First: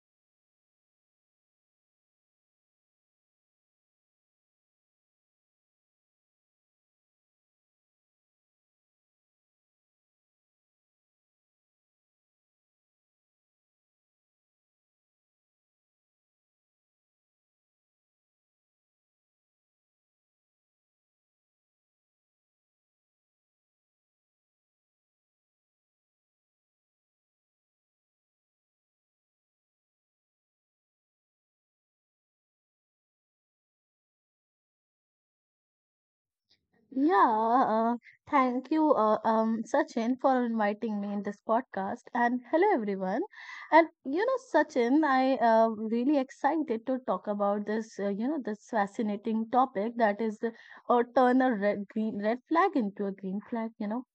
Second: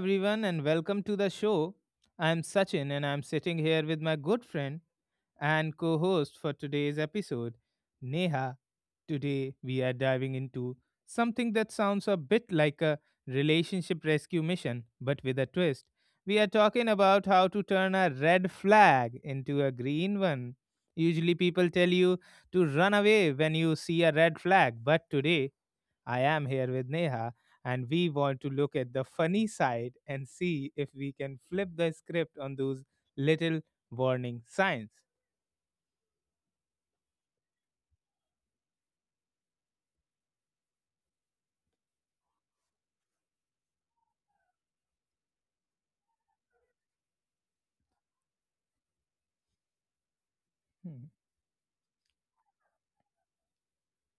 everyone, and welcome to the show. I'm Sachin, and I'm sitting here with my good friend, and co host for today's episode, Neha. Today, we are diving into something that sounds a bit like a relationship rescue mission, but with a twist. We are talking about how to turn a red flag into a green one. Usually, people tell you to run away when you see a red flag, but today, I am here with Neha, and we want to look at the funny side and see if we can flip the script on those little warning signs. Yeah, uh, thank you, Sachin, for inviting me in this podcast. And hello, everyone. And you know, Sachin, I really excited to talk about this. You know, this fascinating topic or Hmm. turn a red green red flag into a green flag. You know,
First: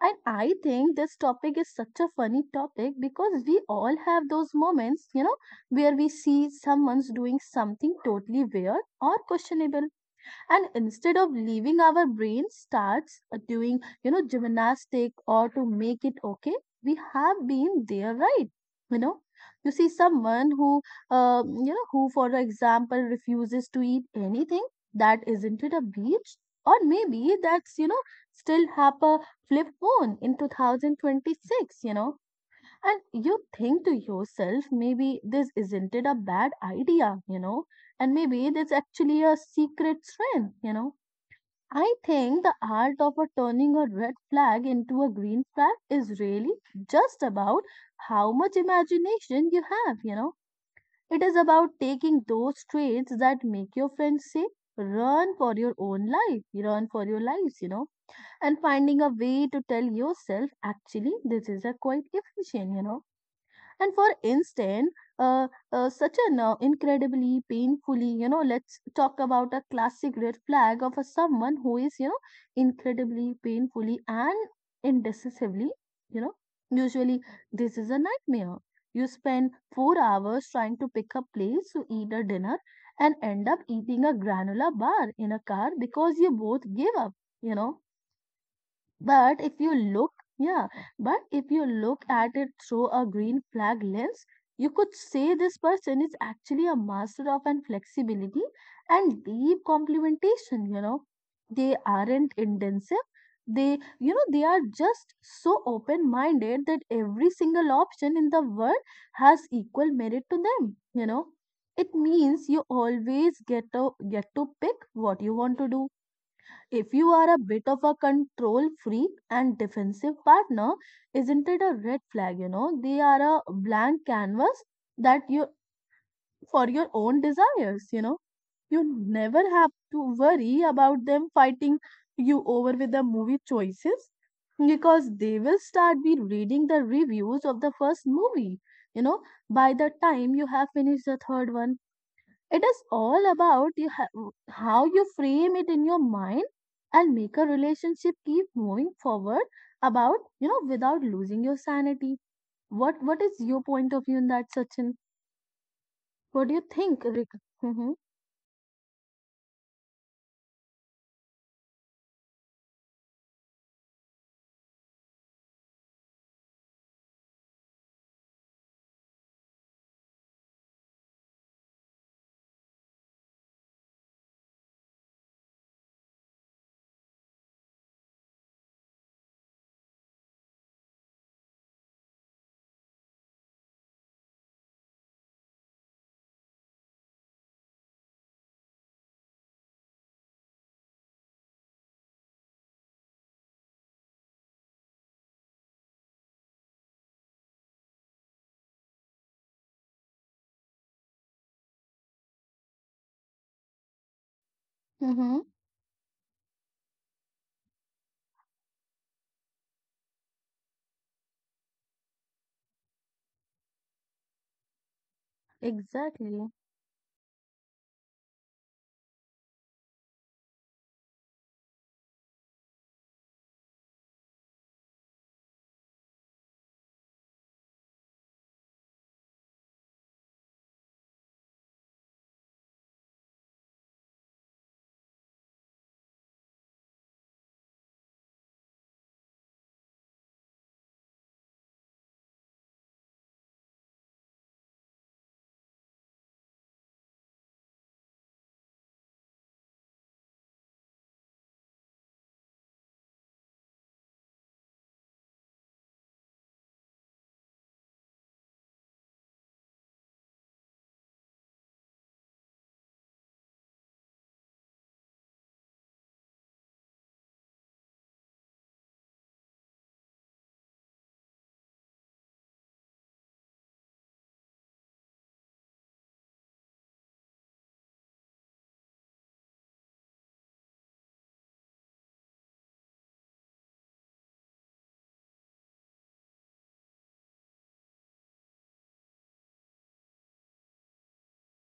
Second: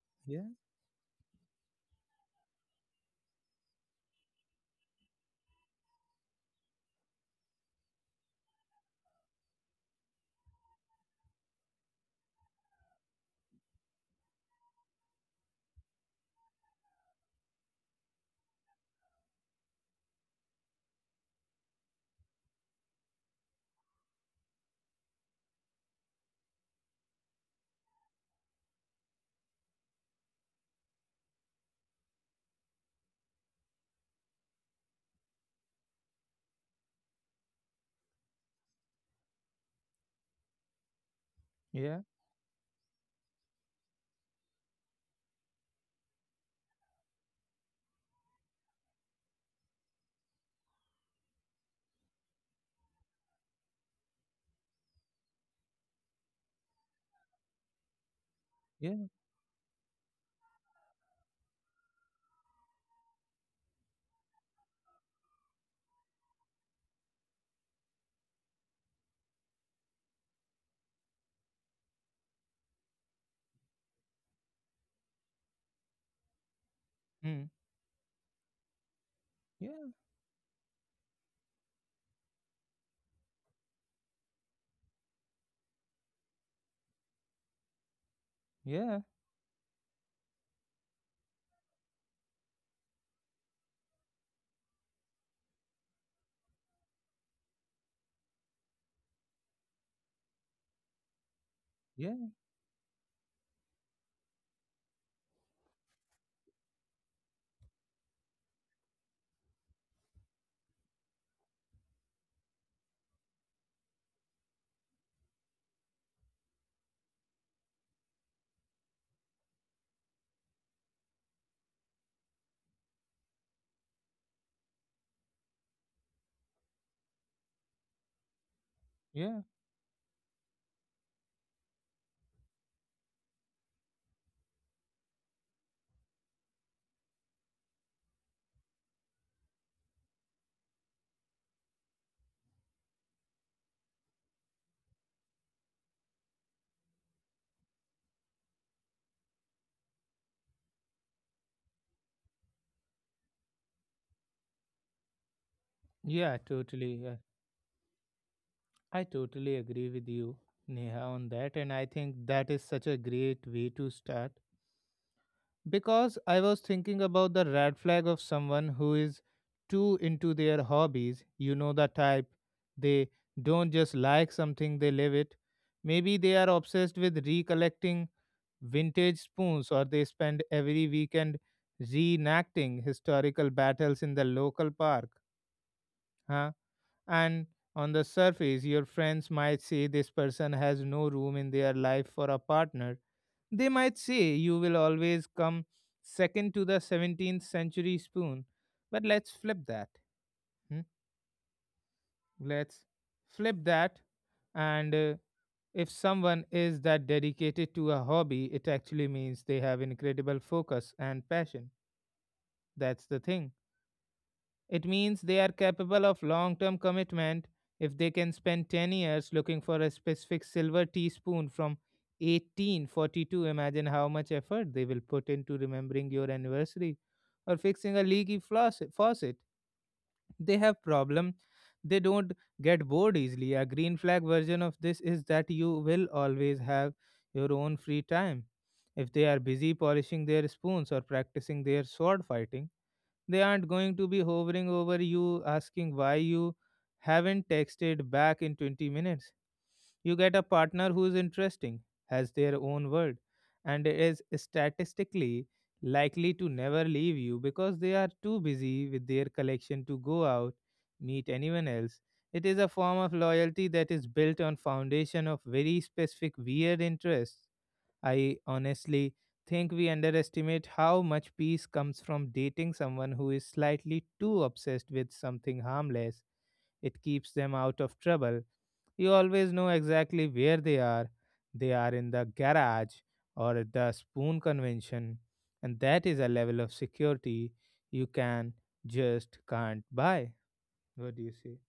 and Yeah, I think this topic is such a funny topic because we all have those moments. You know, where we see someone's doing something totally weird or questionable, and instead of leaving our brain starts doing, you know, gymnastic or to make it okay. We have been there, right? You know, you see someone who, you know, who for example refuses to eat anything that isn't it a beach, or maybe that's, you know, still have a flip phone in 2026, you know. And you think to yourself, maybe this isn't it a bad idea, you know, and maybe that's actually a secret strength, you know. I yeah, think the art of a turning a red flag into a green flag is really just about how much imagination you have, you know. It is about taking those traits that make your friends say, run for your own life, run for your lives, you know, and finding a yeah, way to tell yourself, actually, this is a quite efficient, you know. And for instance, uh, such an incredibly painfully, you know, let's talk about a classic red flag of a someone who is, you know, incredibly painfully and indecisively, you know. Usually mm, this is a nightmare. You spend yeah, 4 hours trying to pick a place to eat a dinner and end up eating a granola bar in a car because you both gave up, you know. yeah, But if you look, Yeah, but if you look at it through a green flag lens, you could say this person is actually a master of an flexibility and deep complementation, you know. They yeah, aren't intensive. They, you know, they are just so open-minded that every single option in the world has equal merit to them, you know. It means you always get to pick what you want to do. If you are a bit of a control freak and defensive partner, isn't it a red flag? You know, they are a blank canvas that you for your own desires, you know. You yeah, never have to worry about them fighting you over with the movie choices because they will start be reading the reviews of the first movie, you know, by the time you have finished the third one. It is all about how you frame it in your mind and make a relationship keep moving forward about, you know, without losing your sanity. What is your point of view in that, Sachin? yeah, What do you totally. think, Yeah. Rick? Mm-hmm. I totally agree with you, Neha, on that. And I think that is such a great way to start. Because I was thinking about the red flag of someone who is too into their hobbies. You know the type. They don't just like something, they live it. Maybe they are obsessed with recollecting vintage spoons, or they spend every weekend reenacting historical battles in the local park. Huh? And on the surface, your friends might say this person has no room in their life for a partner. They might say you will always come second to the 17th century spoon. But let's flip that. Hmm? Let's flip that. And Mm-hmm. if someone is that dedicated to a hobby, it actually means they have incredible focus and passion. That's the thing. It means they are capable of Exactly. long term commitment if they can spend 10 years looking for a specific silver teaspoon from 1842. Imagine how much effort they will put into remembering your anniversary or fixing a leaky faucet. They have problem. They don't get bored easily. A green flag version of this is that you will always have your own free time. If they are busy polishing their spoons or practicing their sword fighting, they aren't going to be hovering over you asking why you haven't texted back in 20 minutes. You get a partner who is interesting, has their own world, and is statistically likely to never leave you because they are too busy with their collection to go out, meet anyone else. It is a form of loyalty that is built on foundation of very specific weird interests. I honestly think we underestimate how much peace comes from dating someone who is slightly too obsessed with something harmless. It keeps them out of trouble. You always know exactly where they are. They are in the garage or at the spoon convention, and that is a level of security you can just can't buy. What do you say?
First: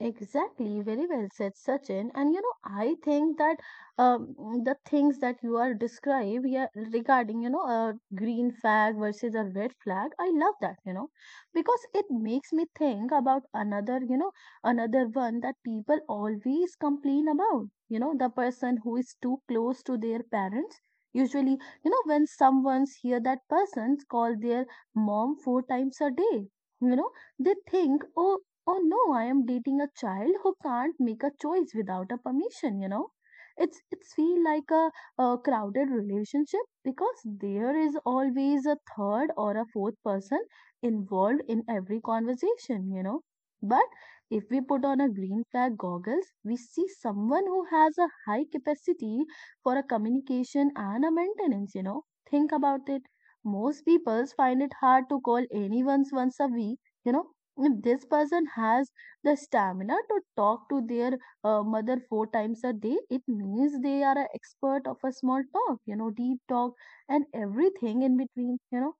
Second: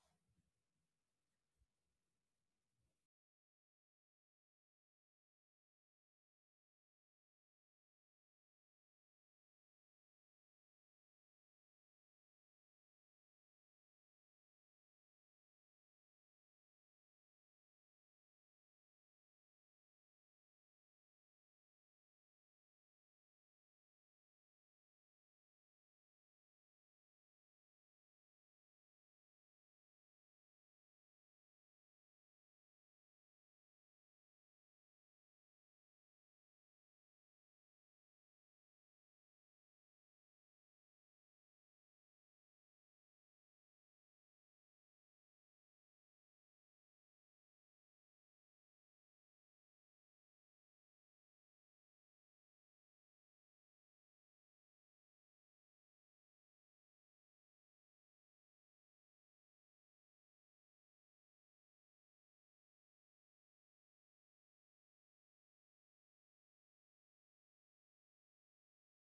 Exactly, very well said, Sachin. And you know, I think that um, the things that you are described, yeah, regarding, you know, a green flag versus a red flag, I love that, you know, because it makes me think about another, you know, another one that people always complain about, you know, the person who is too close to their parents. Usually, you know, when someone's hear that person's call their mom 4 times a day, you know, they think, oh, oh no, I am dating a child who can't make a choice without a permission, you know. It's feel like a crowded relationship because there is always a third or a fourth person involved in every conversation, you know. But if we put on a green flag goggles, we see someone who has a high capacity for a communication and a maintenance, you know. Think about it, most people find it hard to call anyone once a week, you know. If this person has the stamina to talk to their mother 4 times a day, it means they are an expert of a small talk, you know, deep talk and everything in between, you know.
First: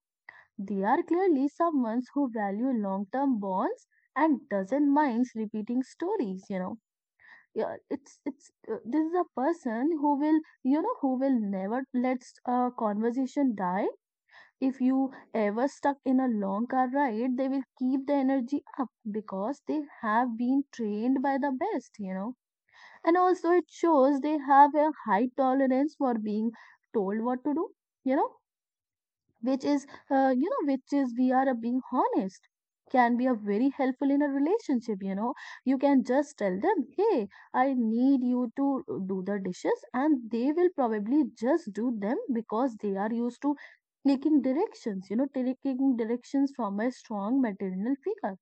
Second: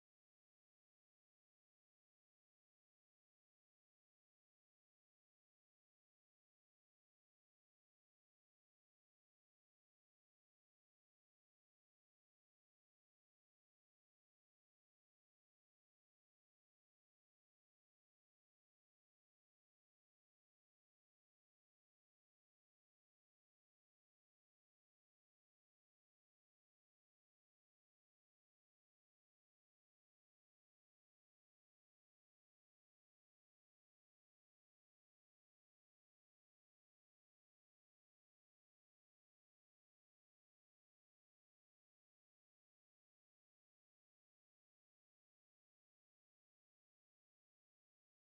They are clearly someone who value long term bonds and doesn't mind repeating stories, you know. Yeah, it's this is a person who will, you know, who will never let a conversation die. If you ever stuck in a long car ride, they will keep the energy up because they have been trained by the best, you know. And also, it shows they have a high tolerance for being told what to do, you know, which is you know, which is, we are being honest, can be a very helpful in a relationship, you know. You can just tell them, hey, I need you to do the dishes, and they will probably just do them because they are used to taking directions from a strong maternal figure.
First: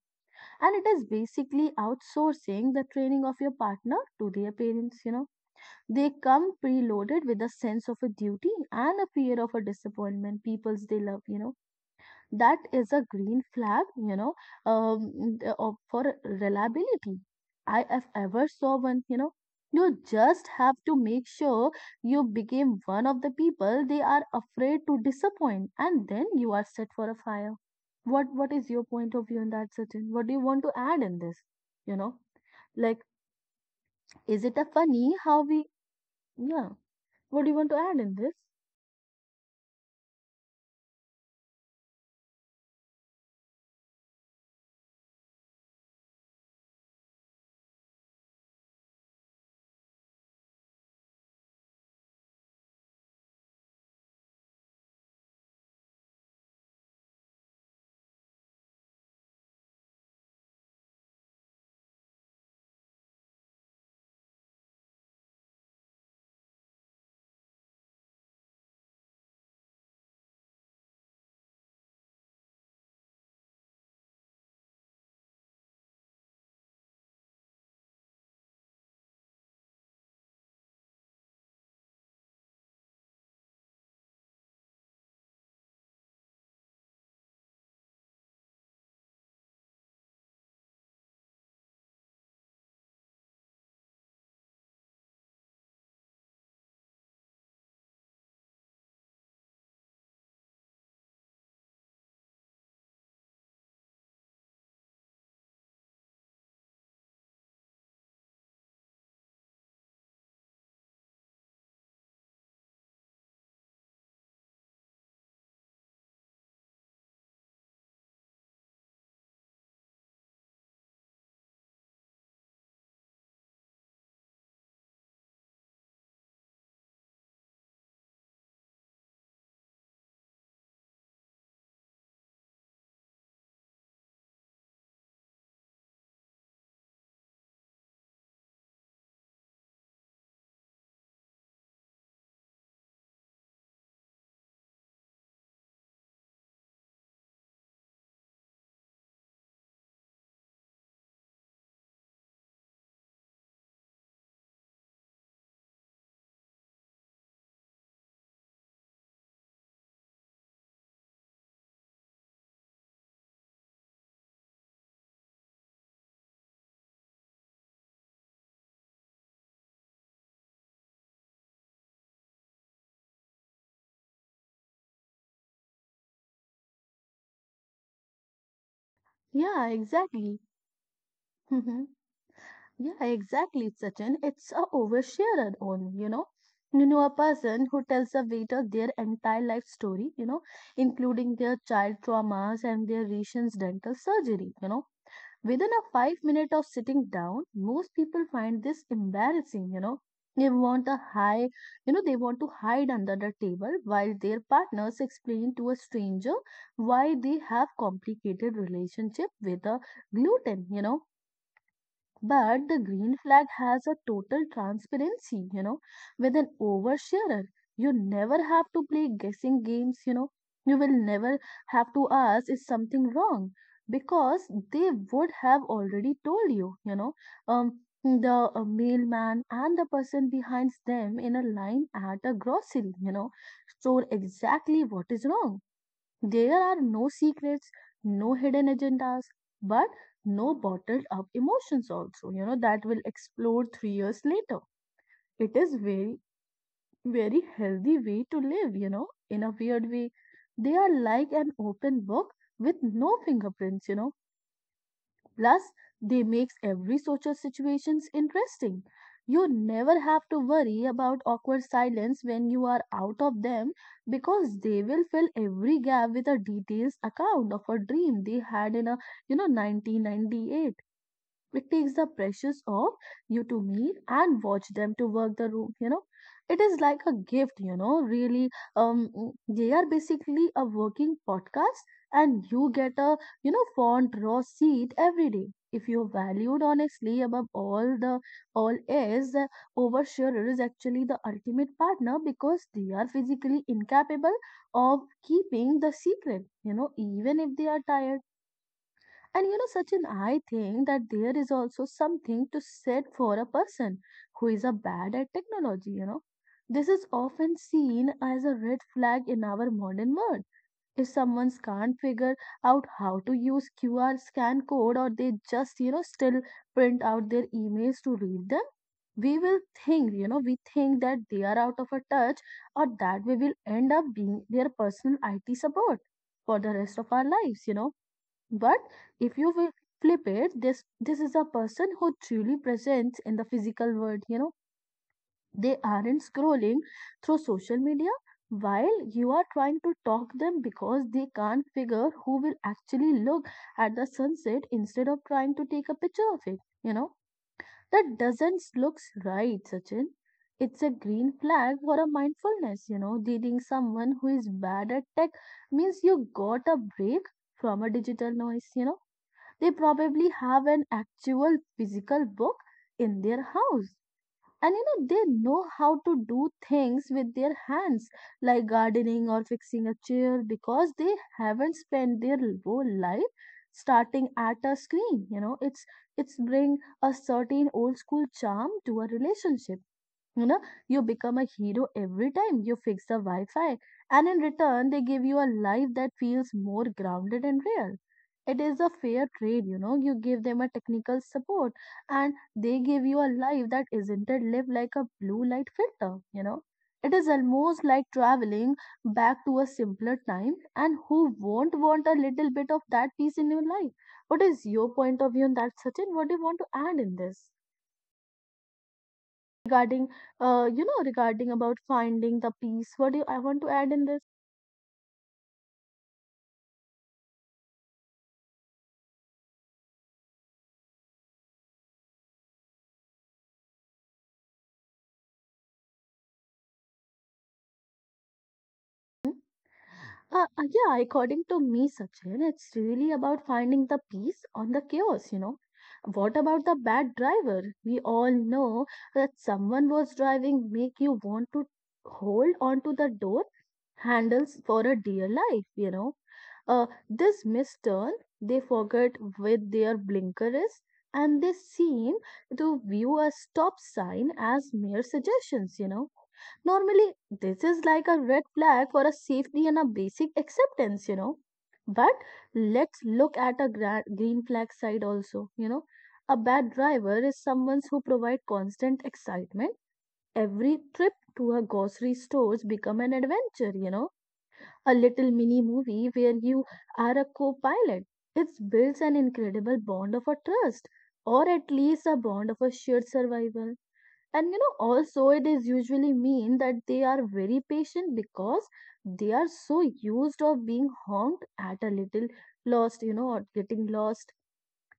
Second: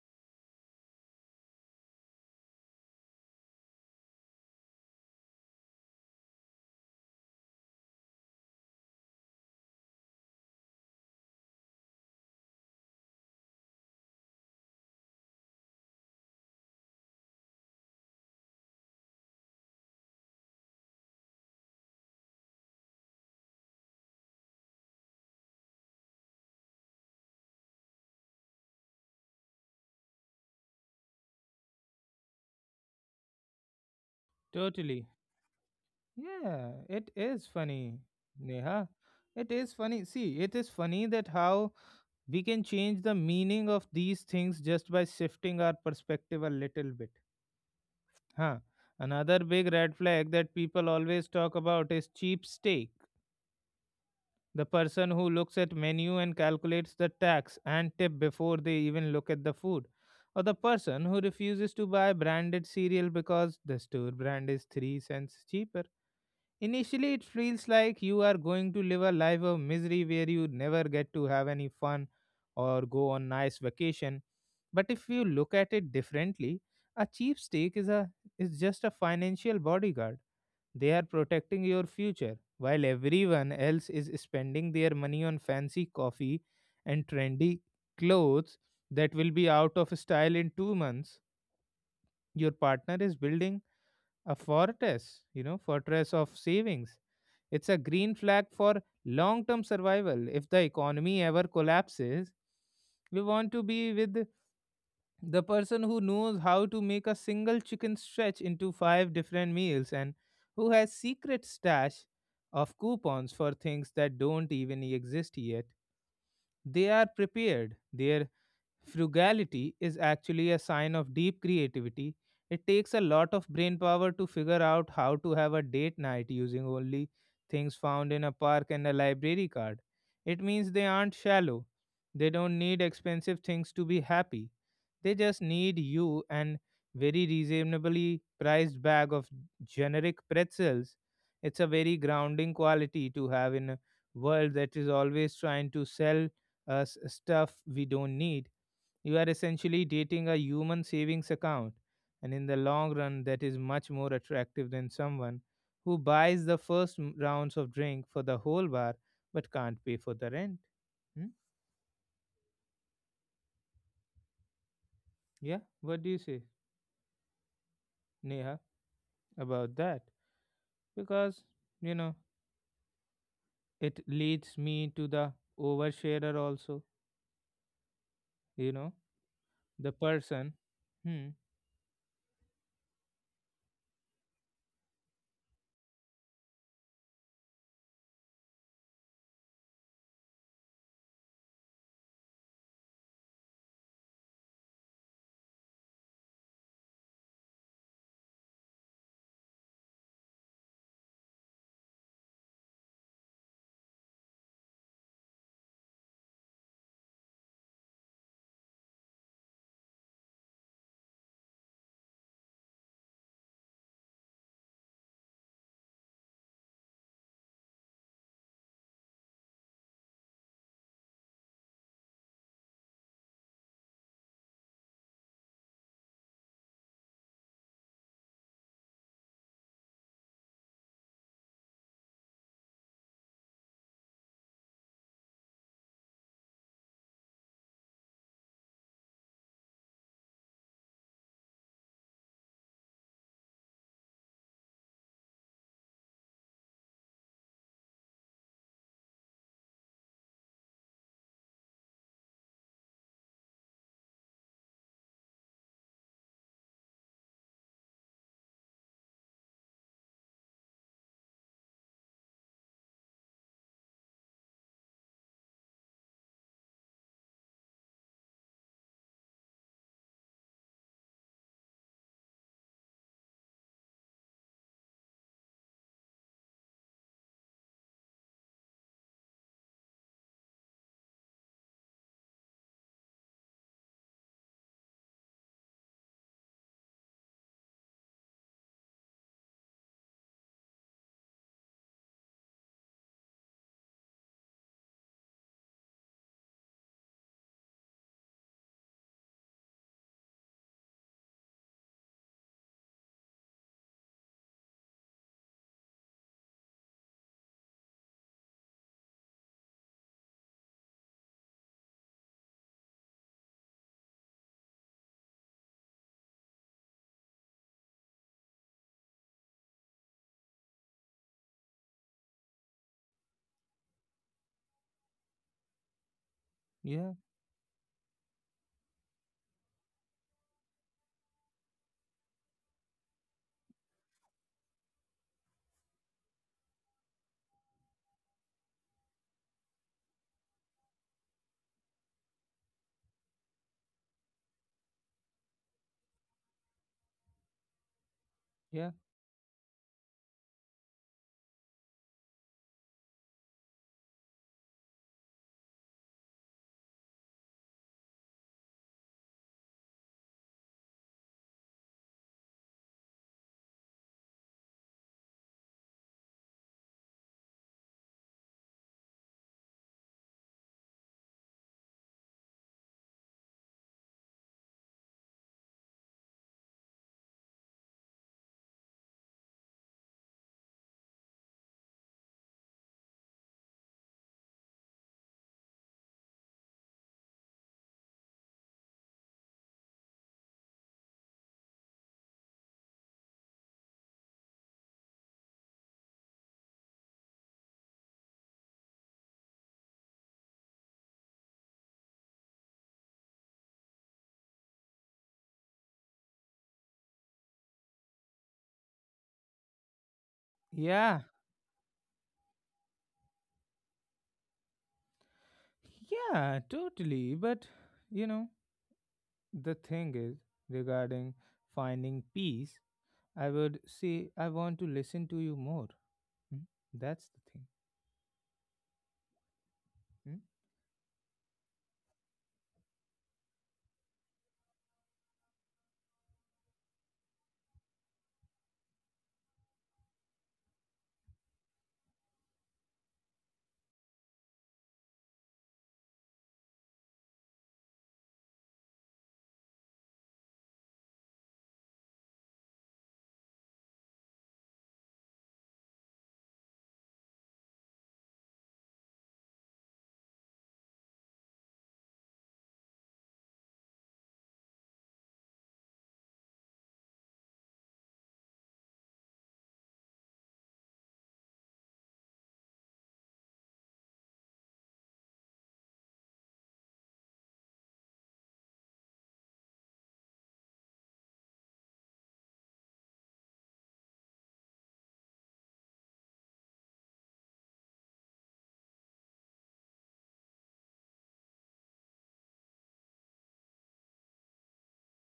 And it is basically outsourcing the training of your partner to their parents, you know. They come preloaded with a sense of a duty and a fear of a disappointment peoples they love, you know. That is a green flag, you know, um, for reliability. I have ever saw one, you know. You just have to make sure you became one of the people they are afraid to disappoint, and then you are set for a fire. What is your point of view in that, Sachin? What do you want to add in this? You know, like, is it a Totally. funny how we? Yeah, Yeah. it is What do you want to funny, add in this? Neha. It is funny. See, it is funny that how we can change the meaning of these things just by shifting our perspective a little bit. Huh. Another big red flag that people always talk about is cheap steak. The person who looks at menu and calculates the tax and tip before they even look at the food. Or the person who refuses to buy branded cereal because the store brand is 3¢ cheaper. Initially, it feels like you are going to live a life of misery where you never get to have any fun or go on nice vacation. But if you look at it differently, a cheap steak is a is just a financial bodyguard. They are protecting your future while everyone else is spending their money on fancy coffee and trendy clothes that will be out of style in 2 months. Your partner is building a fortress, you know, fortress of savings. It's a green flag for long term survival. If the economy ever collapses, we want to be with the person who knows how to make a single chicken stretch into five different meals, and who has secret stash of coupons for things that don't even exist yet. They are prepared. Their frugality is actually a sign of deep creativity. It takes a lot of brain power to figure out how to have a date night using only things found in a park and a library card. It means they aren't shallow. They don't need expensive things to be happy. They just need you and very reasonably priced bag of generic pretzels. It's a very grounding quality to have in a world that is always trying to sell us stuff we don't need. You are essentially dating a human savings account, and in the long run, that is much more attractive than someone who buys the first rounds of drink for the whole bar but can't pay for the rent. Hmm? Yeah, what do you say, Neha, about that? Because, you know, it leads me to the oversharer also, you know, Yeah, the exactly. person. Hmm. Yeah, exactly, Sachin. It's a oversharer only, you know. You know, a person who tells a waiter their entire life story, you know, including their child traumas and their recent dental surgery, you know. Within a 5 minute of sitting down, most people find this embarrassing, you know. They want a high, you know, they want to hide under the table while their partners explain to a stranger why they have complicated relationship with a gluten, you know. But the green flag has a total transparency, you know, with an oversharer. You never have to play guessing games, you know. You will never have to ask is something wrong, because they would have already told you, you know. The mailman and the person behind them in a line at a grocery, you know, store exactly what is wrong. There are no secrets, no hidden agendas, but no bottled up emotions also, you know, that will explode 3 years later. It is very, very healthy way to live, you know, in a weird way. They are like an open book with no fingerprints, you know. Plus, they makes every social situations interesting. You never have to worry about awkward silence when you are out of them because they will fill every gap with a detailed account of a dream they had in a, you know, 1998. It takes the pressures off you to meet and watch them to work the room, you know. It is like a gift, you know, really. They are basically a working podcast, and you get a, you know, font raw seat every day. If you valued honestly above all the all is the oversharer is actually the ultimate partner because they are physically incapable of keeping the secret, you know, even if they are tired. And you know, Sachin, I think that there is also something to said for a person who is a bad at technology, you know. This is often seen as a red flag in our modern world. If someone can't figure out how to use QR scan code, or they just, you know, still print out their emails to read them, we will think, you know, we think that they are out of a touch or that we will end up being their personal IT support for the Yeah, rest of our lives, you know. But if you will flip it, this is a person who truly presents in the physical world, you know. They aren't scrolling through social media while you are trying to talk them because they can't figure who will actually look at the sunset instead of trying to take a picture of it, you know. That doesn't yeah, looks right, Sachin. It's a green flag for a mindfulness, you know. Dating someone who is bad at tech means you got a break from a digital noise, you know. They probably have an actual physical book in their house. And you know, they know how to do things with their hands, like gardening or fixing a chair, because they haven't spent their whole life starting at a screen. You know, it's bring a certain old school charm to a relationship, you know, you become a hero every time you fix the Wi Fi, and in return, they give you a life that feels more grounded and real. It is a fair trade, you know. You give them a technical support, and they give you a life that isn't it lived like a blue light filter, you know. It is almost like traveling back to a simpler time, and who won't want a little bit of that peace in your life? What is your point of view on that, Sachin? What do you want to add in this? Regarding yeah, you know, regarding about finding the peace, what do you, I want to add in this. yeah, totally. But, you know, The thing is, regarding finding peace, I would say I want to listen to you more. Mm, that's the thing. Mm, Yeah, according to me, Sachin, it's really about finding the peace on the chaos, you know. What about the bad driver? We all know that someone was driving make you want to hold onto the door handles for a dear life, you know. This misturn, they forget with their blinkers, and they seem to view a stop sign as mere suggestions, you know. Normally, this is like a red flag for a safety and a basic acceptance, you know. But let's look at a green flag side also, you know. A bad driver is someone who provides constant excitement. Every trip to a grocery stores become an adventure, you know. A little mini movie where you are a co-pilot. It builds an incredible bond of a trust, or at least a bond of a shared survival, and you know, also it is usually mean that they are very patient because they are so used of being honked at, a little lost, you know, or getting lost.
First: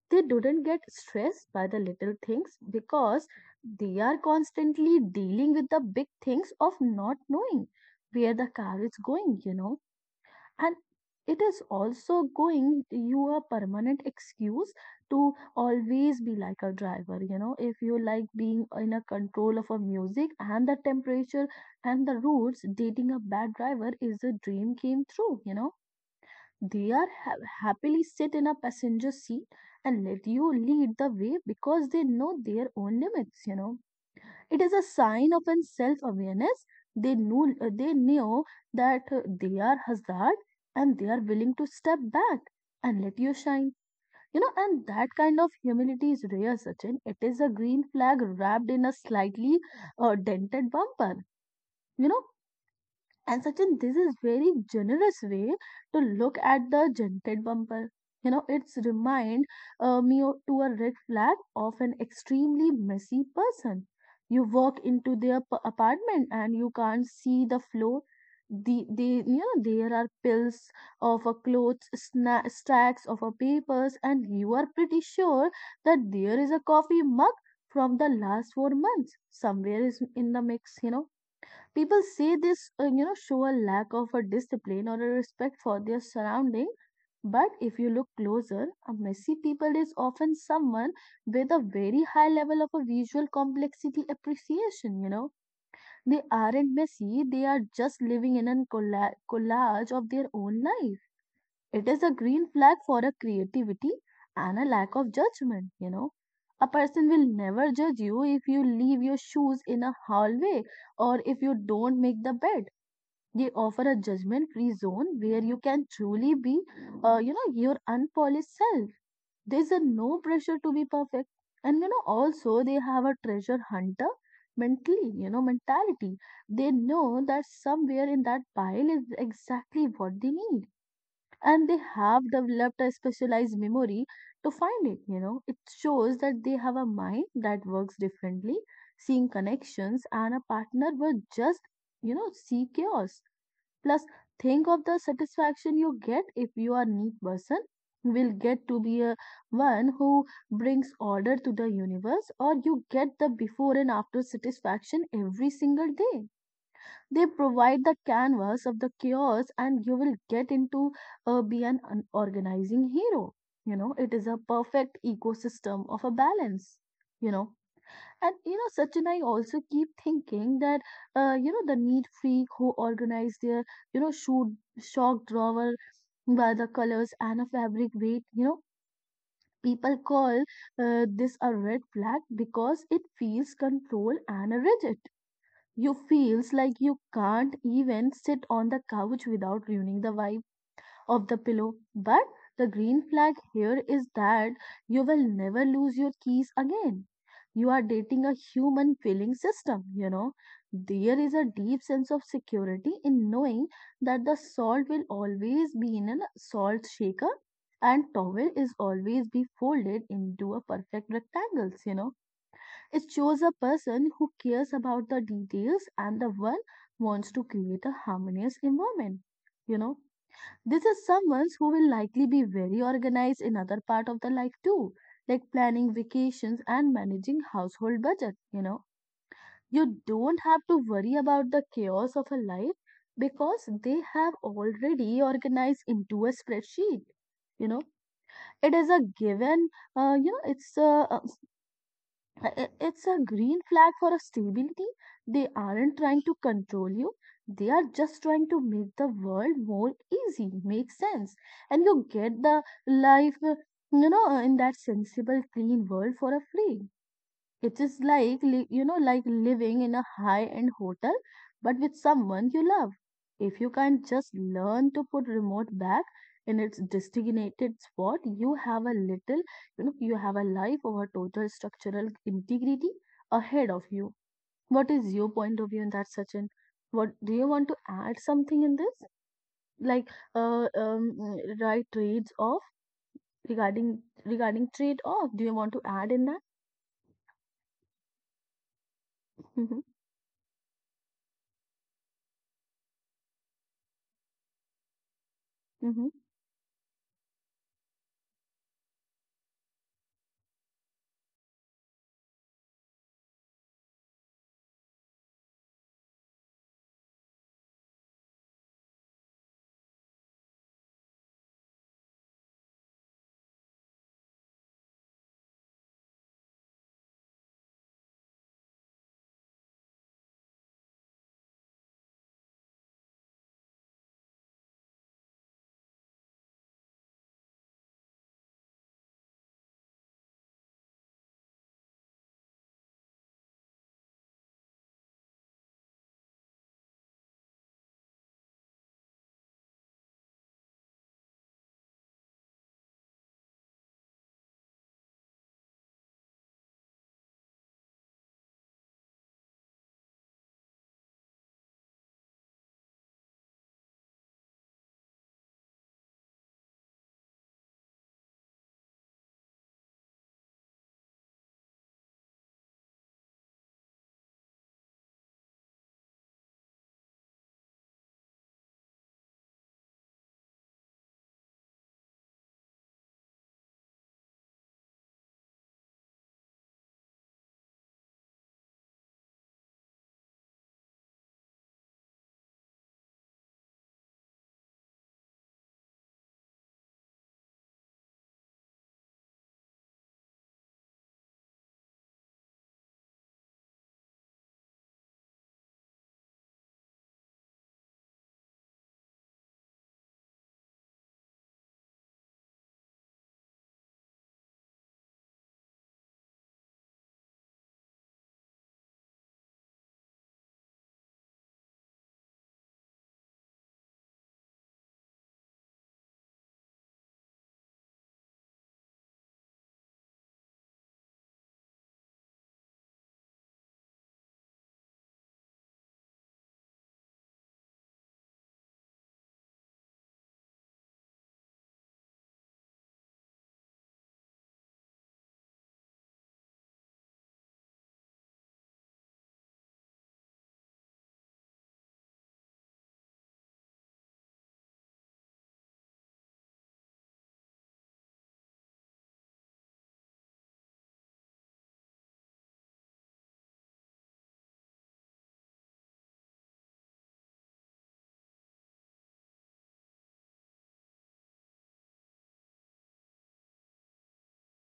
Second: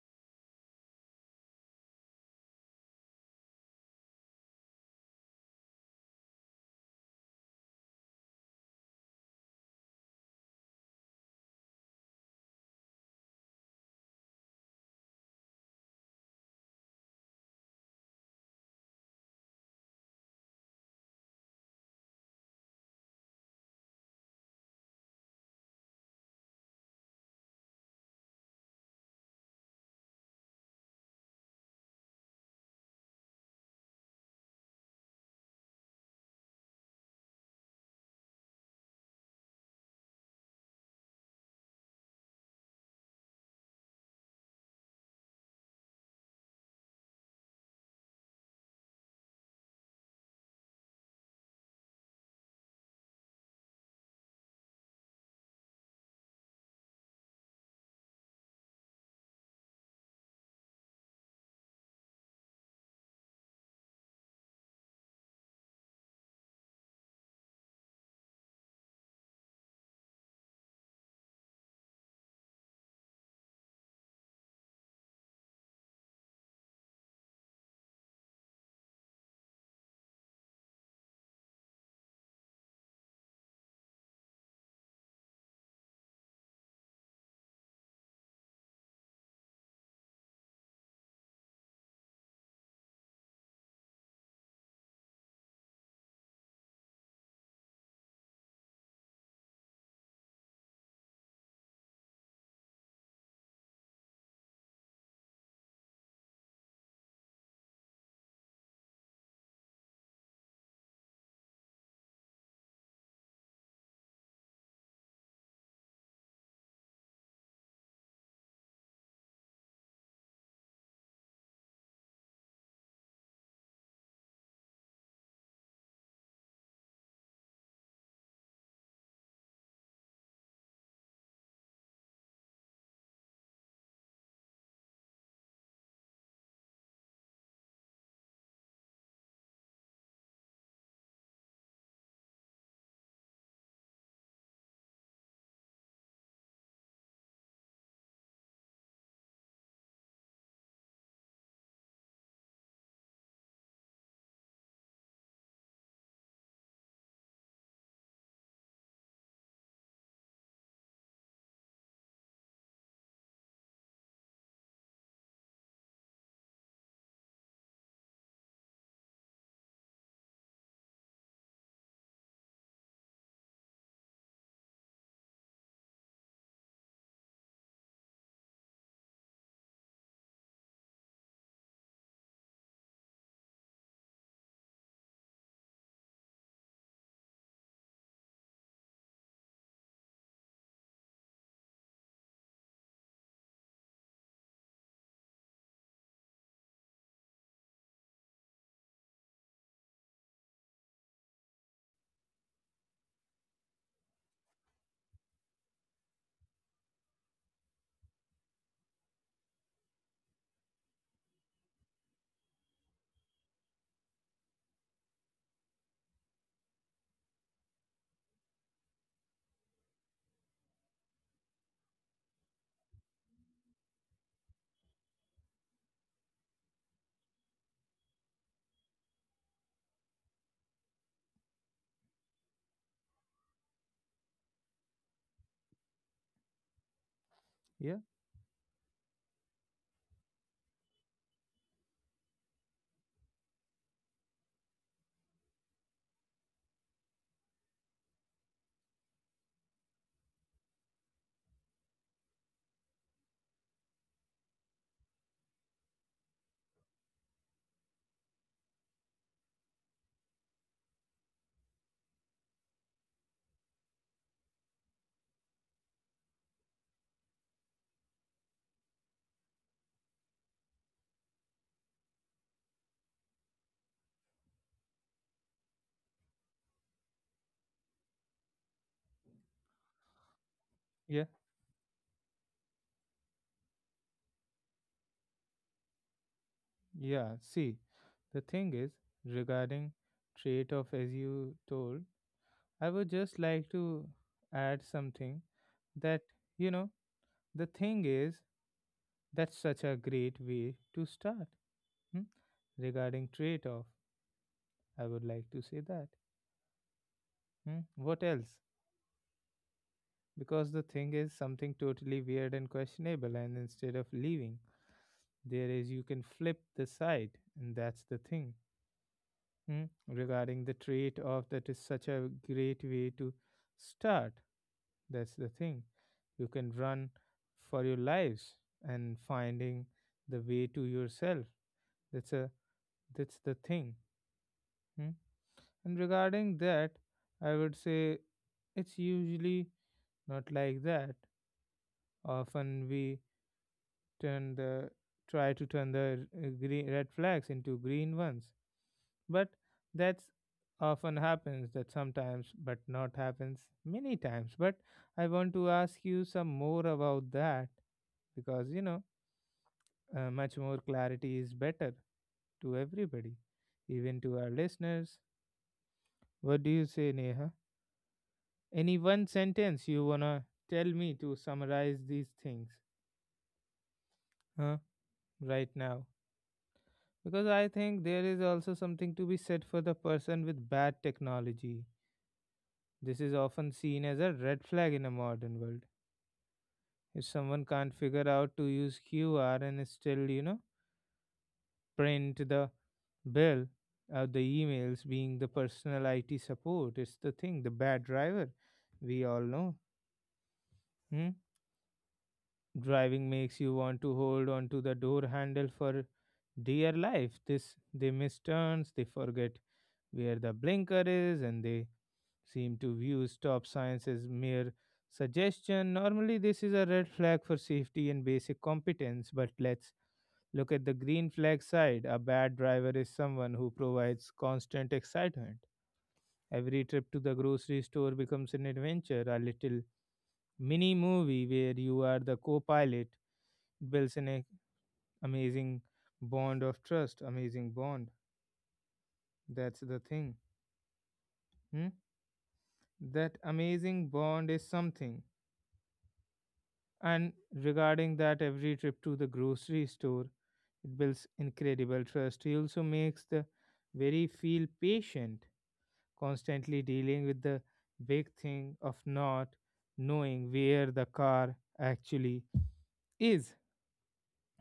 They didn't get stressed by the little things because they are constantly dealing with the big things of not knowing where the car is going, you know. And it is also going you a permanent excuse to always be like a driver, you know. If you like being in a control of a music and the temperature and the routes, dating a bad driver is a dream came true, you know. They are happily sit in a passenger seat and let you lead the way because they know their own limits, you know. It is a sign of an self-awareness. They knew that they are hazard, and they are willing to step back and let you shine. You know, and that kind of humility is rare, Sachin. It is a green flag wrapped in a slightly dented bumper. You know, and Sachin, this is very generous way to look at the dented bumper. You know, it's remind me to a red flag of an extremely messy person. You walk into their apartment, and you can't see the floor. They, you know, there are pills of a clothes, stacks of a papers, and you are pretty sure that there is a coffee mug from the last 4 months somewhere is in the mix, you know. People say this, you know, show a lack of a discipline or a respect for their surrounding. But if you look closer, a messy people is often someone with a very high level of a visual complexity appreciation, you know. They aren't messy, they are just living in a collage of their own life. It is a green flag for a creativity and a lack of judgment, you know. A person will never judge you if you leave your shoes in a hallway or if you don't make the bed. They offer a judgment-free zone where you can truly be, you know, your unpolished self. There's a no pressure to be perfect, and you know, also they have a treasure hunter mentally, you know, mentality. They know that somewhere in that pile is exactly what they need, and they have developed a specialized memory to find it. You know, it shows that they have a mind that works differently, seeing connections, and a partner will just, you know, see chaos. Plus, think of the satisfaction you get. If you are neat person, will get to be a one who brings order to the universe, or you get the before and after satisfaction every single day. They provide the canvas of the chaos, and you will get into, be an organizing hero, you know. It is a perfect ecosystem of a balance, you know. And you know, Sachin, I also keep thinking that you know, the neat freak who organized their, you know, shoot shock drawer by the colors and a fabric weight. You know, people call this a red flag because it feels control and rigid. You feels like you can't even sit on the couch without ruining the vibe of the pillow. But the green flag here is that you will never lose your keys again. You are dating a human feeling system, you know. There is a deep sense of security in knowing that the salt will always be in a salt shaker and towel is always be folded into a perfect rectangles, you know. It shows a person who cares about the details and the one wants to create a harmonious environment, you know. This is someone who will likely be very organized in other part of the life too, like planning vacations and managing household budget, you know. You don't have to worry about the chaos of a life because they have already organized into a spreadsheet. You know, yeah, it is a given, you know, it's a green flag for a stability. They aren't trying to control you. They are just trying to make the world more easy, make sense. And you get the life, you know, in that sensible, clean world for a free. It is like, you know, like living in a high end hotel, but with someone you love. If you can't just learn to put remote back in its designated spot, you have a little, you know, you have a life or a total structural integrity ahead of you. What is your point of view in that, Sachin? What do you want to add something in this? Like, yeah, right trades off. Regarding regarding trade off. Do you want to add in that? yeah. See, the thing is, Mm-hmm, regarding trait of as you told, I would just like to add something mm-hmm, that, you know, the thing is, that's such a great way to start. Mm, regarding trait of, I would like to say that. Mm, what else? Because the thing is something totally weird and questionable, and instead of leaving, there is you can flip the side, and that's the thing. Hmm? Regarding the trade off, that is such a great way to start. That's the thing. You can run for your lives and finding the way to yourself. That's a that's the thing. Hmm? And regarding that, I would say it's usually not like that. Often we turn the try to turn the r- green red flags into green ones. But that's often happens that sometimes, but not happens many times. But I want to ask you some more about that, because much more clarity is better to everybody, even to our listeners. What do you say, Neha? Any one sentence you wanna tell me to summarize these things? Huh, right now? Because I think there is also something to be said for the person with bad technology. This is often seen as a red flag in a modern world. If someone can't figure out to use QR and still, you know, print the bill the emails being the personal IT support, it's the thing, the bad driver. We all know. Hmm? Driving makes you want to hold on to the door handle for dear life. This they miss turns, they forget where the blinker is, and they seem to view stop signs as mere suggestion. Normally, this is a red flag for safety and basic competence, but let's look at the green flag side. A bad driver is someone who provides constant excitement. Every trip to the grocery store becomes an adventure, a little mini movie where you are the co pilot. Builds an amazing bond of trust, amazing bond. That's the thing. Hmm? That amazing bond is something. And regarding that, every trip to the grocery store, it builds incredible trust. He also makes the very feel patient, constantly dealing with the big thing of not knowing where the car actually is.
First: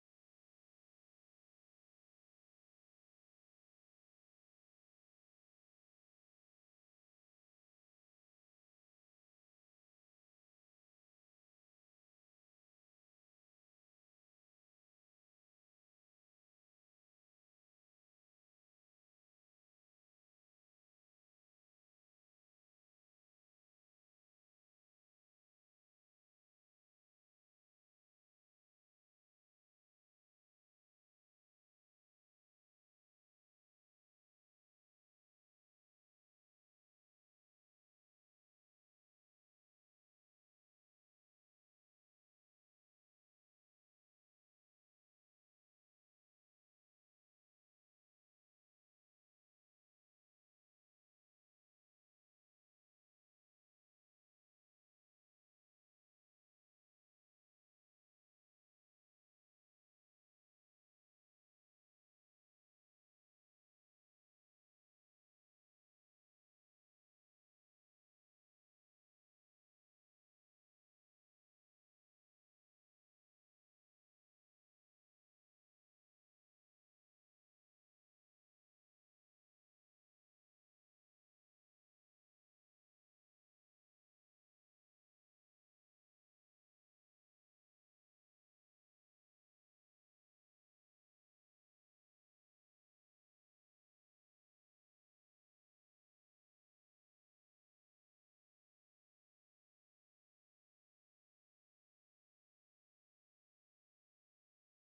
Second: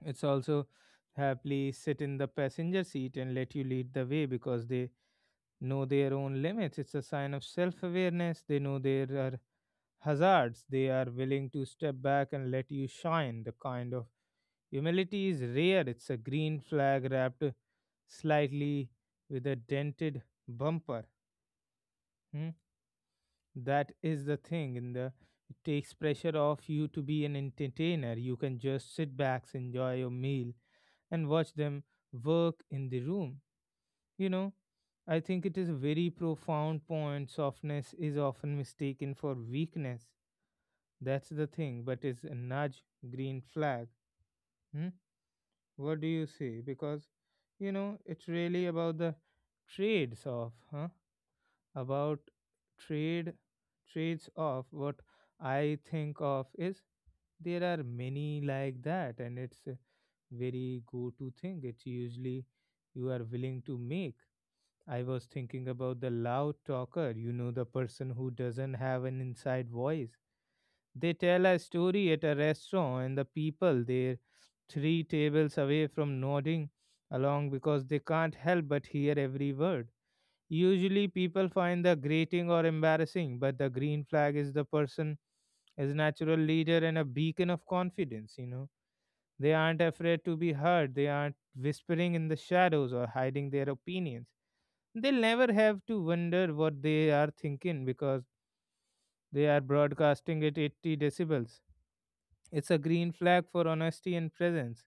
It's also happily sit in the passenger seat and let you lead the way because they know their own limits. It's a sign of self awareness. They know there are hazards. They are willing to step back and let you shine. The kind of humility is rare. It's a green flag wrapped slightly with a dented bumper. Hmm? That is the thing. In the it takes pressure off you to be an entertainer. You can just sit back, enjoy your meal, and watch them work in the room. You know, I think it is a very profound point. Softness is often mistaken for weakness. That's the thing, but it's a nudge, green flag. Hmm? What do you say? Because you know it's really about the trades of, huh? About trade trades of what I think of is there are many like that, and it's a very go-to thing. It's usually you are willing to make. I was thinking about the loud talker, you know, the person who doesn't have an inside voice. They tell a story at a restaurant, and the people there, three tables away from nodding along because they can't help but hear every word. Usually, people find the grating or embarrassing, but the green flag is the person is natural leader and a beacon of confidence. You know, they aren't afraid to be heard. They aren't whispering in the shadows or hiding their opinions. They'll never have to wonder what they are thinking because they are broadcasting at 80 decibels. It's a green flag for honesty and presence.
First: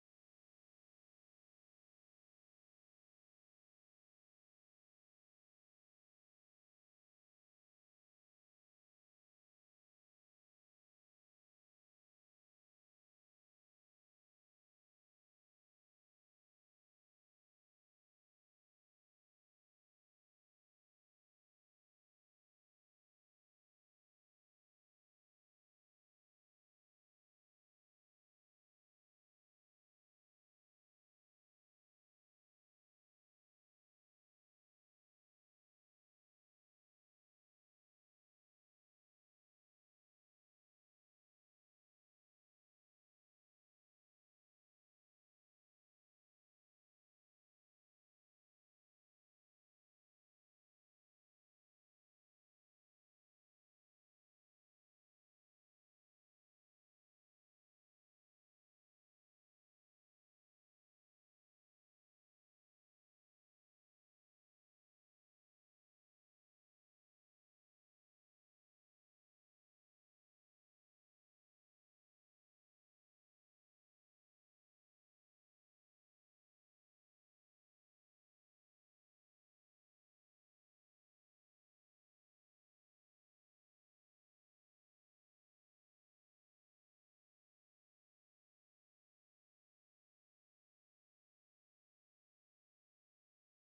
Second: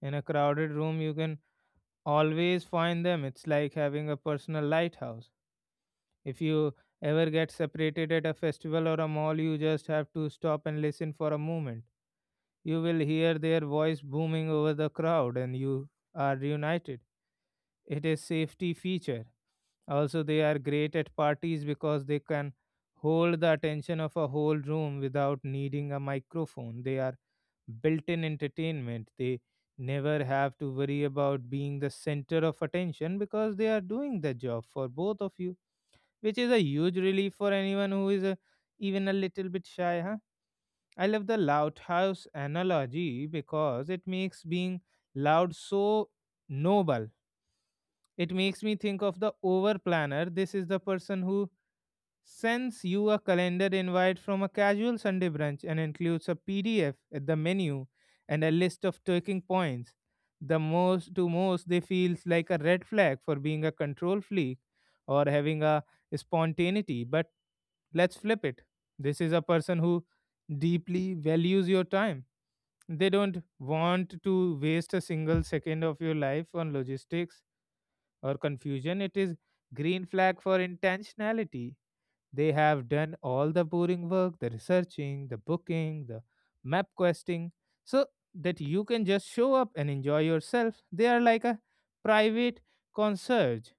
In a crowded room, you can always find them. It's like having a personal lighthouse. If you ever get separated at a festival or a mall, you just have to stop and listen for a moment. You will hear their voice booming over the crowd and you are reunited. It is safety feature also, they are great at parties because they can hold the attention of a whole room without needing a microphone. They are built in entertainment. They never have to worry about being the center of attention because they are doing the job for both of you, which is a huge relief for anyone who is a, even a little bit shy. Huh? I love the loudhouse analogy because it makes being loud so noble. It makes me think of the over planner. This is the person who sends you a calendar invite from a casual Sunday brunch and includes a PDF, at the menu, and a list of talking points. The most to most, they feels like a red flag for being a control freak or having a spontaneity. But let's flip it. This is a person who deeply values your time. They don't want to waste a single second of your life on logistics or confusion. It is green flag for intentionality. They have done all the boring work, the researching, the booking, the map questing, so that you can just show up and enjoy yourself. They are like a private concierge.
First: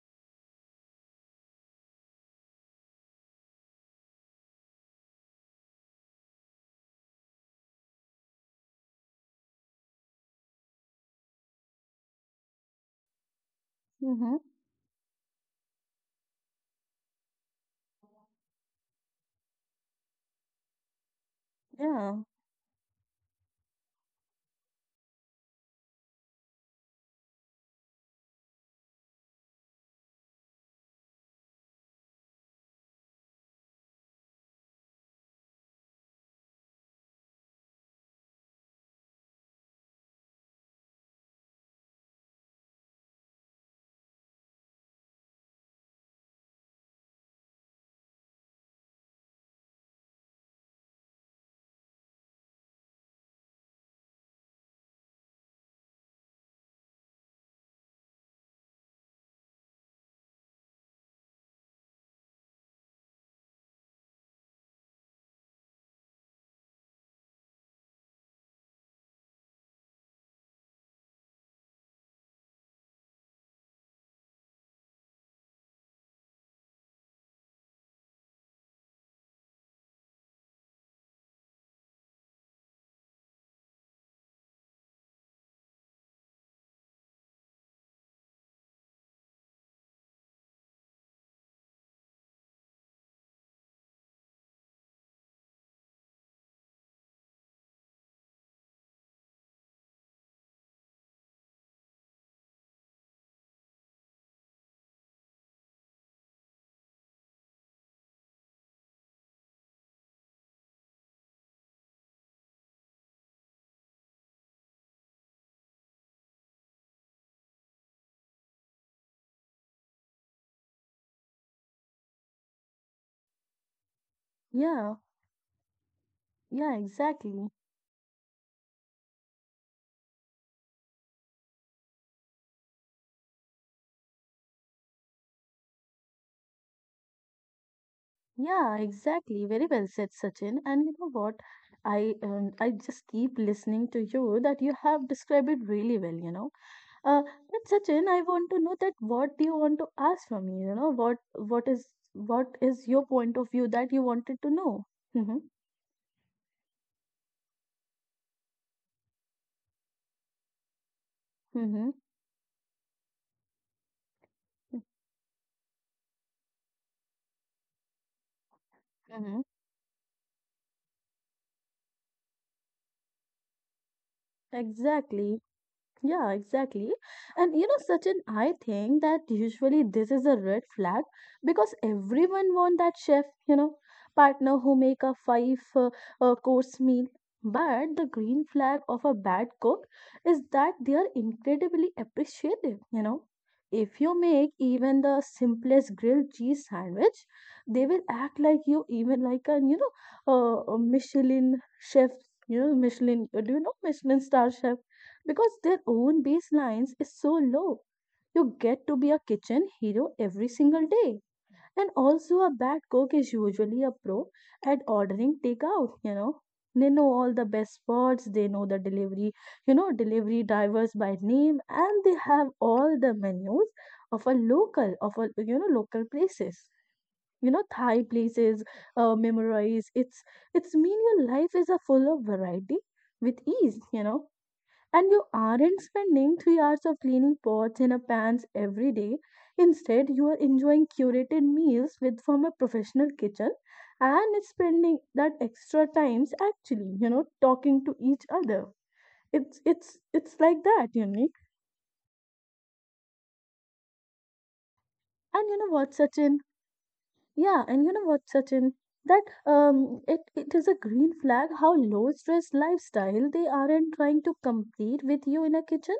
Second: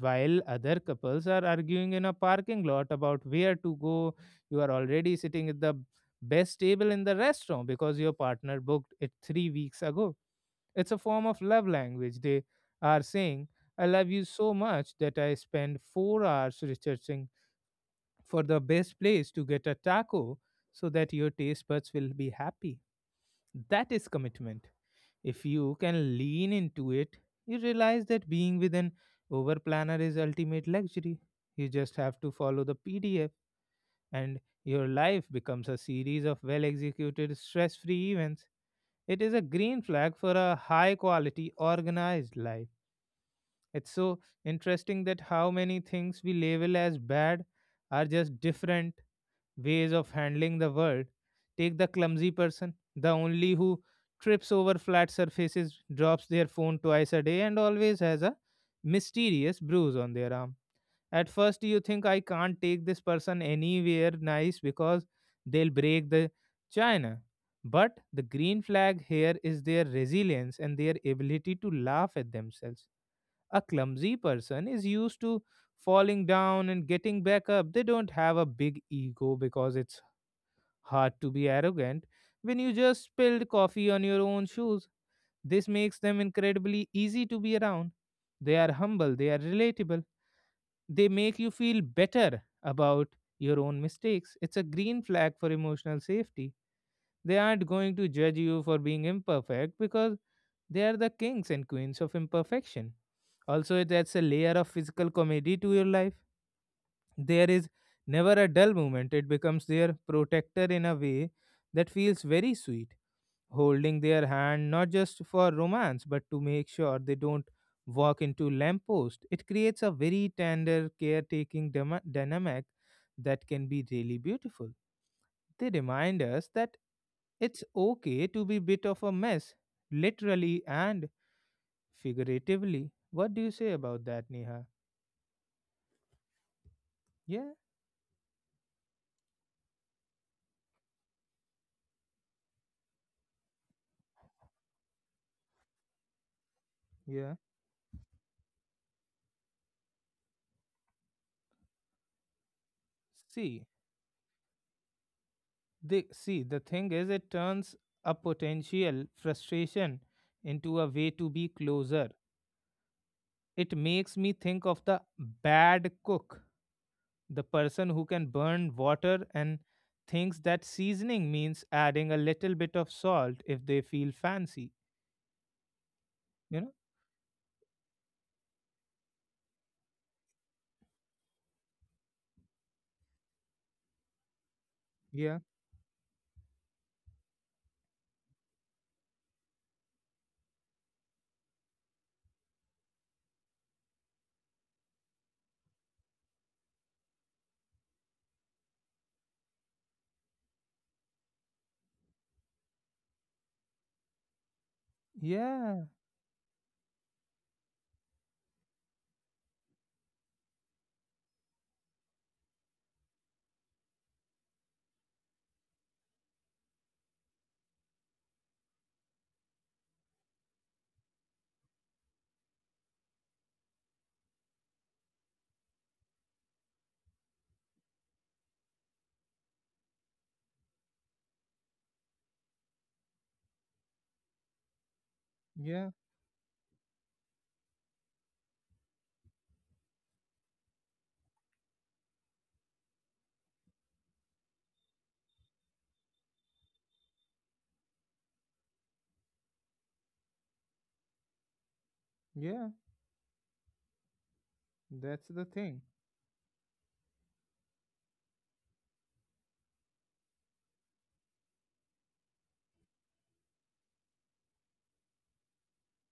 While other couples are arguing in a parking lot about where to go, you are already sitting at the best table in the restaurant because your partner booked it 3 weeks ago. It's a form of love language. They are saying, I love you mm-hmm. so much that I spend 4 hours researching for the best place to get a taco so that your taste buds will Yeah. be happy. That is commitment. If you can lean into it, you realize that being with an over planner is ultimate luxury. You just have to follow the PDF and your life becomes a series of well executed stress free events. It is a green flag for a high quality organized life. It's so interesting that how many things we label as bad are just different ways of handling the world. Take the clumsy person, the only who trips over flat surfaces, drops their phone twice a day, and always has a mysterious bruise on their arm. At first, you think I can't take this person anywhere nice because they'll break the china. But the green flag here is their resilience and their ability to laugh at themselves. A clumsy person is used to falling down and getting back up. They don't have a big ego because it's hard to be arrogant when you just spilled coffee on your own shoes. This makes them incredibly easy to be around. They are humble, they are relatable, they make you feel better about your own mistakes. It's a green flag for emotional safety. They aren't going to judge you for being imperfect because they are the kings and queens of imperfection. Also, it adds a layer of physical comedy to your life. There is never a dull moment, it becomes their protector in a way that feels very sweet, holding their hand not just for romance but to make sure they don't walk into lamppost. It creates a very tender, caretaking dynamic that can be really beautiful. Yeah, They remind us that yeah, exactly. it's okay to be bit of a mess, literally and figuratively. What do you say about that, Neha? Yeah, Yeah, exactly. Very well said, Sachin. And you know what? I just keep listening to you that you have described it really well, you know. Yeah. But Sachin, I want to know that what do you want to ask from me? You know, what is what is your point of See, view that you wanted to know? Mm-hmm. See the thing is, it turns a potential frustration into a way to be Mm-hmm. closer. It makes me think of the bad cook, the person who can burn water Mm-hmm. and thinks that seasoning means adding a little bit of salt if they feel fancy. Exactly. Yeah, You know? exactly. And you know, Sachin, I think that usually this is a red flag because everyone wants that chef, you know, partner who make a Yeah. five course meal. But the green flag of a bad cook is that they are incredibly appreciative, you know. If you make even the simplest grilled cheese sandwich, they will act like you even like a, you know, a Michelin chef, you know, Michelin, do you know Michelin star chef? Because their Yeah. own baselines is so low. You get to be a kitchen hero every single day. And also, a bad cook is usually a pro at ordering takeout, you know. They know all the best spots, they know the delivery, you know, delivery drivers by name, and they have all the menus of a local, of a, you know, local places. You know, Thai places, memorize. It's mean your life is a full of variety with ease, you know, and you Yeah. aren't spending 3 hours of cleaning pots and a pans every day. Instead, you are enjoying curated meals with from a professional kitchen, and it's spending that extra times actually, you know, talking to each other. It's like that, unique. Yeah. That's the And you thing. know what's such an. Yeah, and you know what, Sachin? That it is a green flag how low stress lifestyle. They aren't trying to compete with you in a kitchen.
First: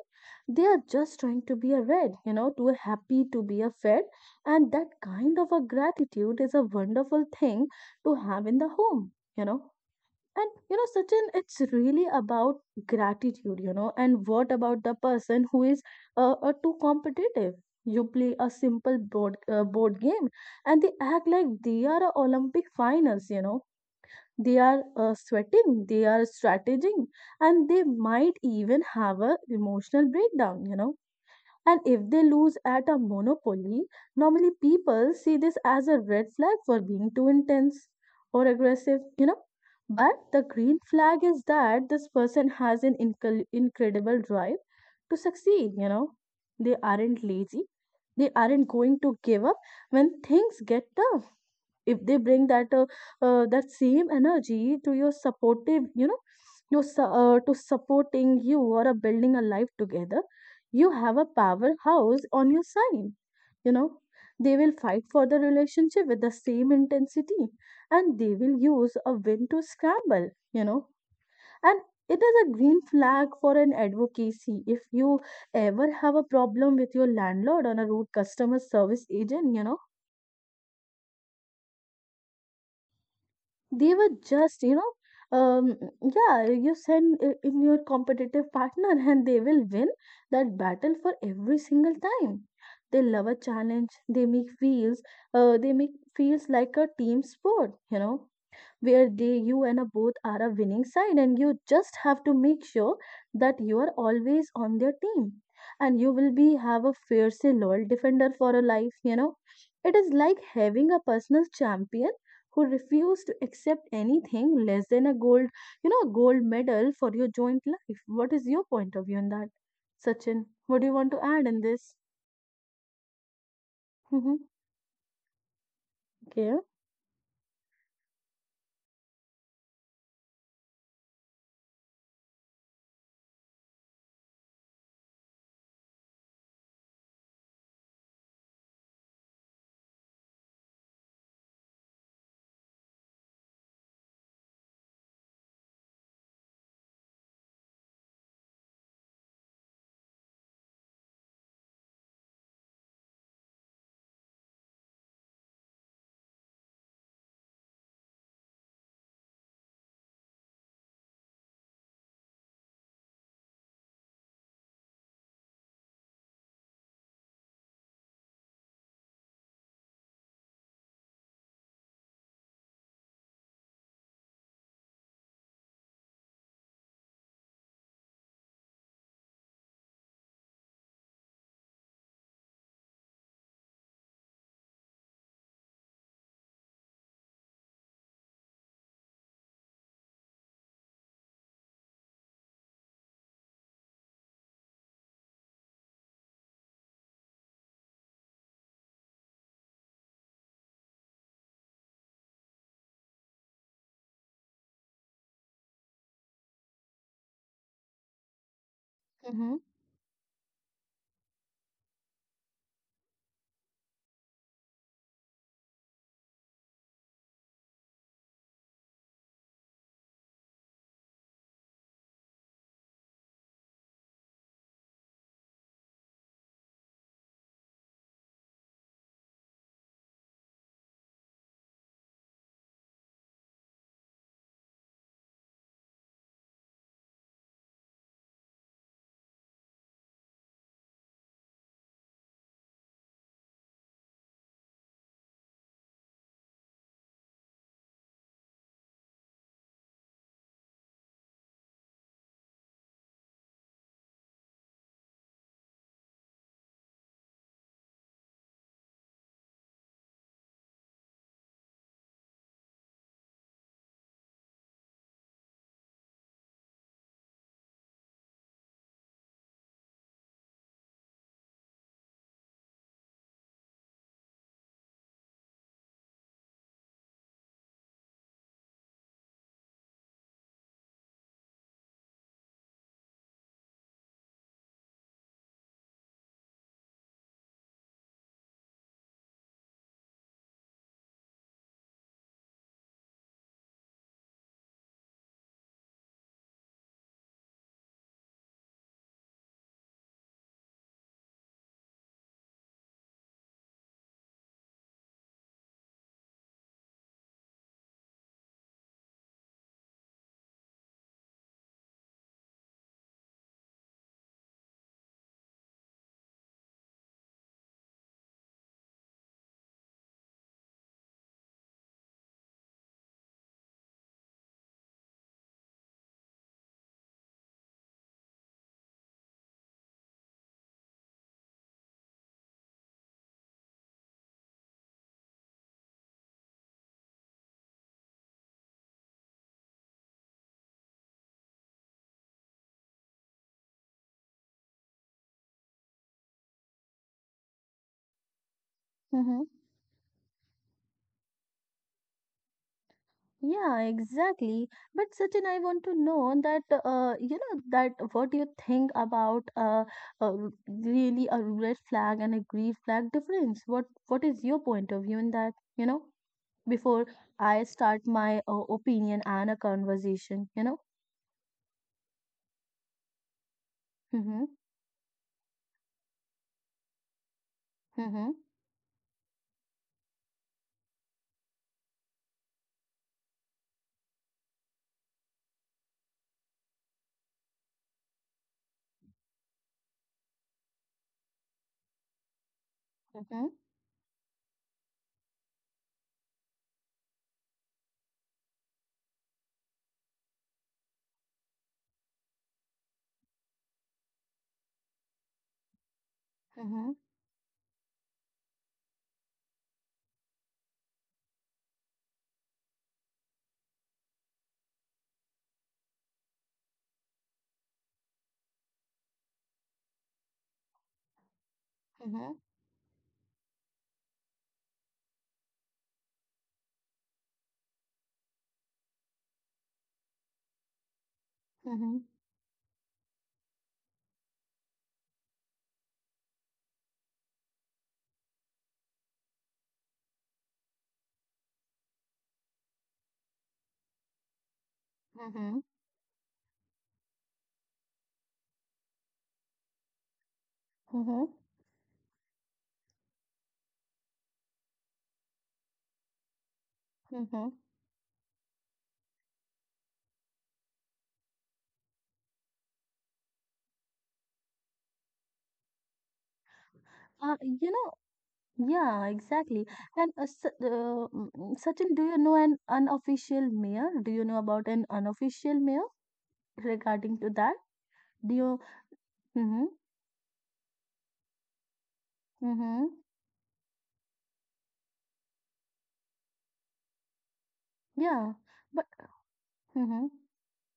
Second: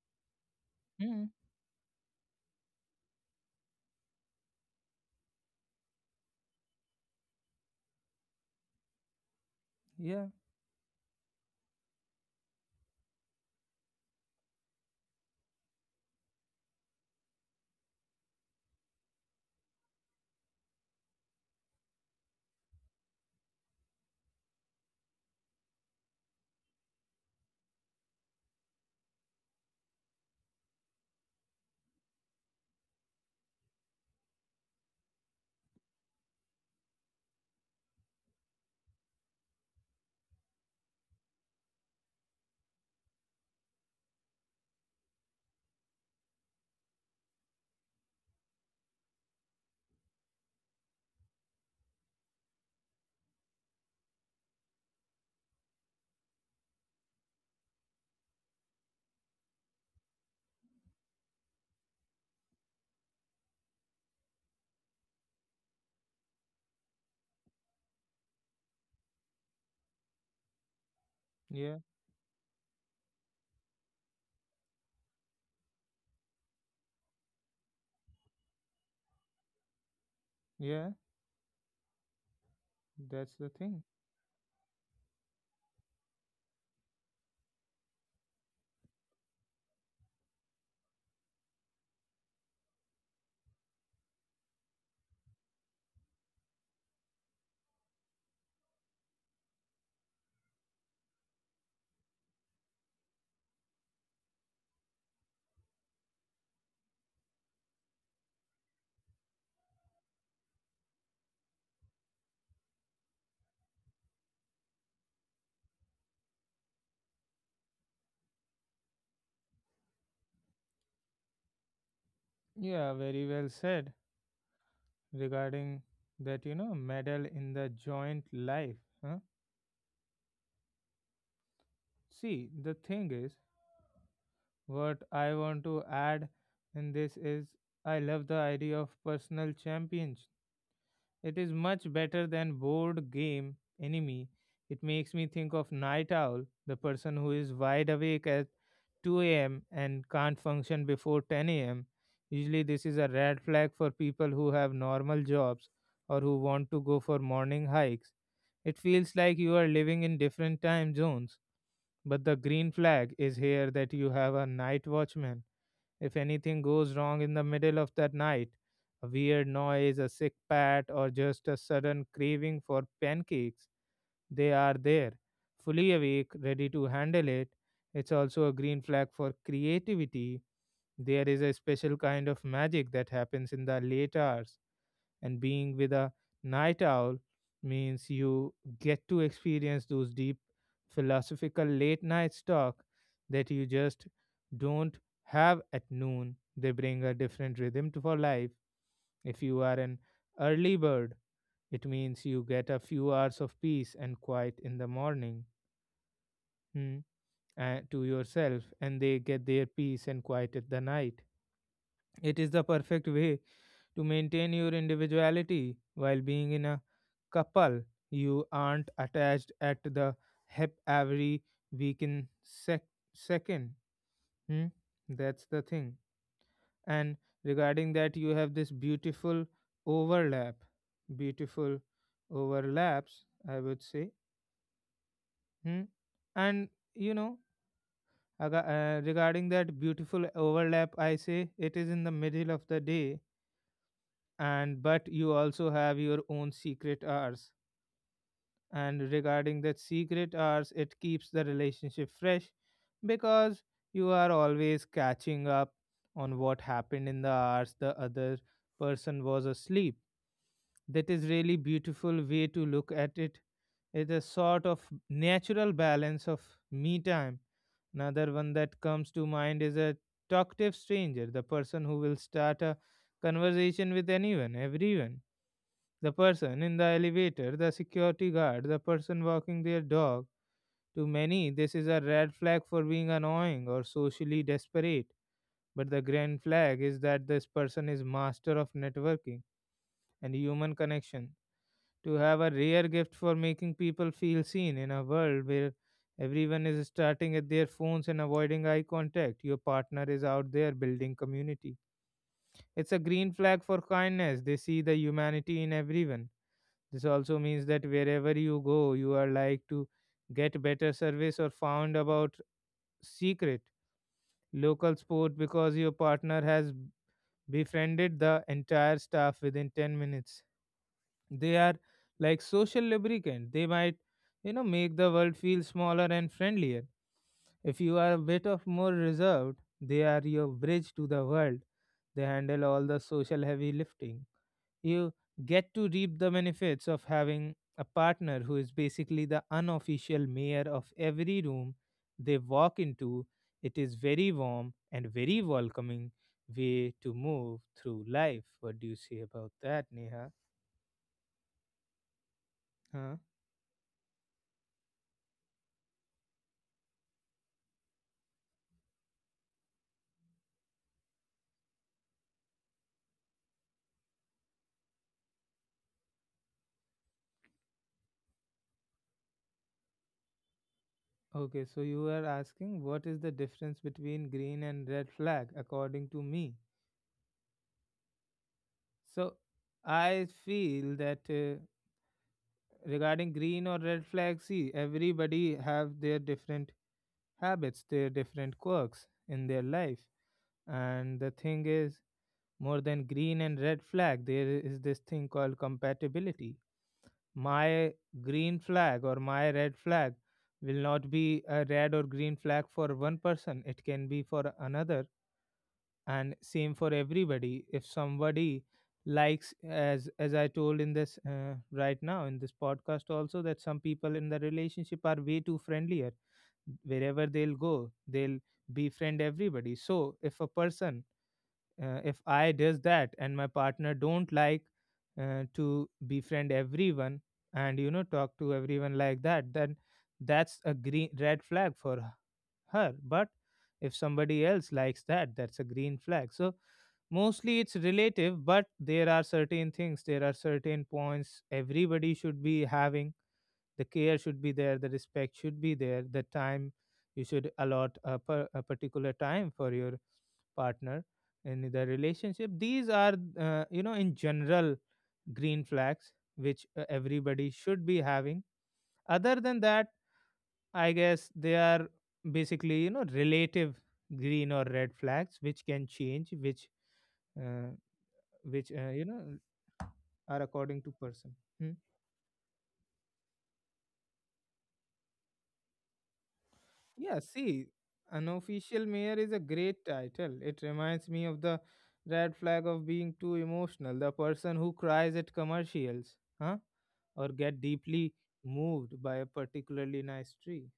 They are just Mm, trying to be a red, you know, to a happy, to be a fed. And that kind of a gratitude is a wonderful thing to have in the home, you know. yeah. And you know, Sachin, it's really about gratitude, you know. And what about the person who is too competitive? You play a simple board game, and they act like they are a Olympic finals, you know. They are sweating, they are strategizing, and they might even have a emotional breakdown, you know. And if they lose at a monopoly, normally people see this as a red flag for being too intense or aggressive, you know. But the green flag is that this person has an incredible drive to succeed, you know. They aren't lazy, they aren't going to give up when things get tough if they bring that same energy to your supportive to supporting you or building a life together, you have a powerhouse on your side, you know. They will fight for the relationship with the same intensity, and they will use a win to scramble, you know. And Yeah, it is a green flag for an advocacy if you ever have a problem with your landlord or a rude customer service agent, you know. yeah, that's the They thing. were just yeah, you send in your competitive partner and they will win that battle for every single time. They love a challenge, they make feels, they make feels like a team sport, you know, where they you and a both are a winning side, and you just have to make sure that you are always on their team, and you will be have a fiercely loyal defender for a life, you know. It is like having a personal champion who refuse to accept anything less than a gold, gold medal for your joint life. What is your point of view on that, Sachin? What do you want to add in this? Yeah, very well said Mm-hmm. regarding that, Okay. you know, medal in the joint life. Huh? See, the thing is, what I want to add in this is I love the idea of personal champions. It is much better than board game enemy. It makes me think of night owl, the person who is wide awake at 2 a.m. and can't function before 10 a.m. Usually, this is a red flag for people who have normal jobs or who want to go for morning hikes. It feels like you are living in different time zones, but the green flag is here that you have a night watchman if anything goes wrong in the middle of that night, a weird noise, a sick pat, or just a sudden craving for pancakes, they are there, fully awake, ready to handle it. It's also a green flag for creativity. There is a special kind of magic that happens in the late hours and being with a night owl means you get to experience those deep philosophical late night talk that you just don't have at noon. They bring a different rhythm to for life. If you are an early bird, it means you get a few hours of peace and quiet in the morning, hmm, to yourself, and they get mm-hmm. their peace and quiet at the night. It is the perfect way to maintain your individuality while being in a couple. You aren't attached at the hip every weekend sec- second. Hmm? That's the thing. And regarding that, you have this beautiful overlap. Beautiful overlaps, I would say. Hmm? And you know, regarding that beautiful overlap, I say it is in the middle of the day and but you also have your own secret hours and regarding that secret hours it keeps the relationship fresh because you are always catching up on what happened in the hours the other person was asleep. That is really beautiful way to look at it. It is a sort of natural balance of me time. Another one that comes to mind is a talkative stranger, the person who will start a conversation with anyone everyone, the person in the elevator, the security guard, the person walking their dog. To many, this is a red flag for being annoying or socially desperate. But the grand flag is that this person is master of networking and human connection. To have a rare gift for making people feel seen in a world where everyone is starting at their phones and avoiding eye contact, your partner is out there building community. It's a green flag for kindness. They see the humanity in everyone. This also means that wherever you go, you are like to get better service or found about secret local sport because your partner has befriended the entire staff within 10 minutes. They are like social lubricant. They might, you know, make the world feel smaller and friendlier. If you are a bit of more reserved, they are your bridge to the world. They handle all the social heavy lifting. You get to reap the benefits of having a partner who is basically the unofficial mayor of every room they walk into. It is very warm and very welcoming way to move through life. What do you say about Mm-hmm. that, Neha? Huh? Yeah, exactly. But Sachin, I want to know that you know, that what you think about uh, really a red flag and a green flag difference. What is your point of view in that? You know, before I start my opinion and a conversation, you know. Okay, so you are asking what is the difference between Mm-hmm. green and red flag according to me? Mm-hmm. So I feel that regarding green or red flag, see everybody have their different habits, their different quirks in their life. And the thing is, more than green Mm-hmm. and red flag, there is this thing called compatibility. My green flag or my red flag will not be a red or green flag for one person, it can be for another and same Mm-hmm. for everybody if somebody likes as I told in this right now in this podcast also that some people in the relationship are way too friendlier wherever they'll go they'll befriend everybody. So if a person, if Mm-hmm. I does that and my partner don't like to befriend everyone and you know talk to everyone like that then that's a green red flag Mm-hmm. for her. But if somebody else likes that that's a green flag. So mostly it's relative, but there are certain things, there are certain points everybody should be having. The care should be there, the respect should Mm-hmm. be there, the time you should allot a, per, a particular time for your partner Mm-hmm. in the relationship. These are you know in general green flags which everybody Mm-hmm. should be having. Other than that I guess they are basically you know relative green or red flags which can change, uh, You know. which you Yeah, know exactly. And are according to person. Hmm? Sachin, do you know an unofficial mayor? Do you know about an unofficial mayor Yeah, regarding to that? see, Do you? unofficial mayor is a Mm-hmm. great title. It reminds me of the red flag of Mm-hmm. being too emotional, the person who cries at commercials, huh? Or get deeply Yeah, but moved by a particularly mm-hmm. nice tree.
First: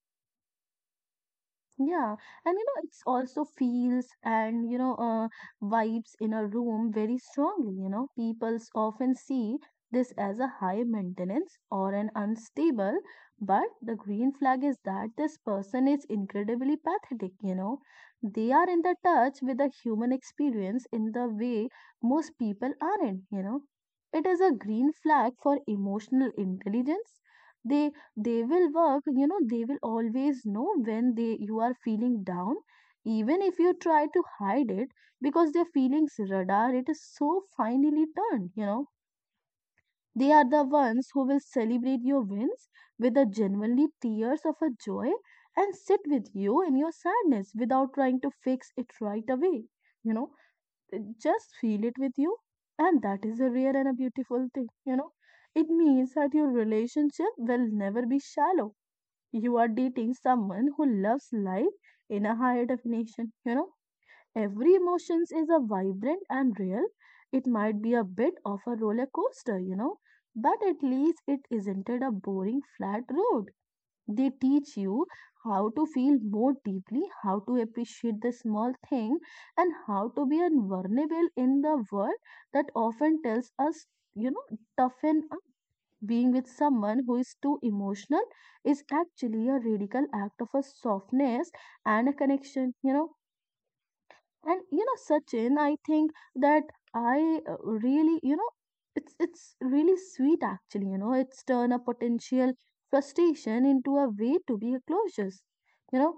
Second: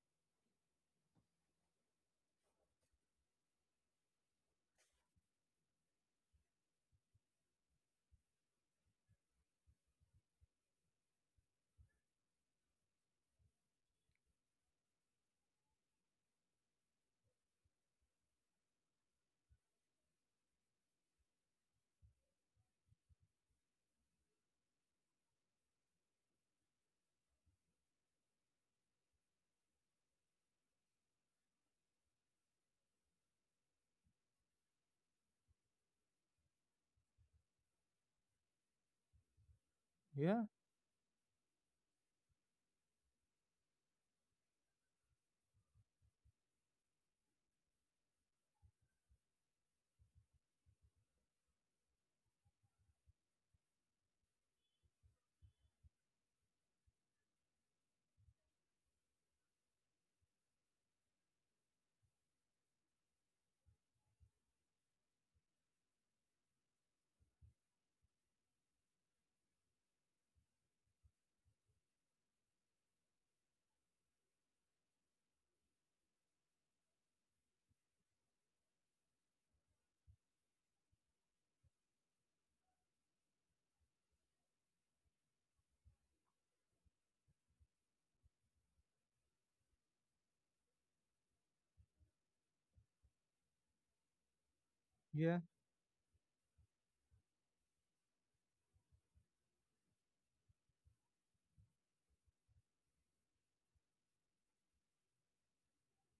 Yeah, and you know, it's also feels and you know, vibes in a room very strongly. You know, people often see this as a high maintenance or an unstable, but the green flag is that this person is incredibly pathetic. You know, they are in the touch with the human experience in the way most people aren't. You know, it is a green flag for emotional intelligence. They they will work, you know, they will always know when they you are feeling down, even if you try to hide it, because their feelings radar it is so finely turned, you know. They Yeah, are the ones who will celebrate your wins with the genuinely tears of a joy and sit with you in your sadness without trying to fix it right away, you know. They just feel it with you, and that is a rare and a beautiful thing, you know. It means that your relationship will never be shallow. You are dating someone who loves life in a higher definition. You know, every emotions is a vibrant and real. It might be a bit of a roller coaster, you know, but at least it isn't a boring flat road. They teach you how to feel more deeply, how to appreciate the small thing, and how to be vulnerable in the world that often tells us, you know, toughen. Being with someone who is too emotional is actually a radical act of a softness and a connection, you know. And you know, yeah, Sachin, I think that I, really, you know, it's really sweet actually, you know. It's turn a potential frustration into a way to be a closures, you know.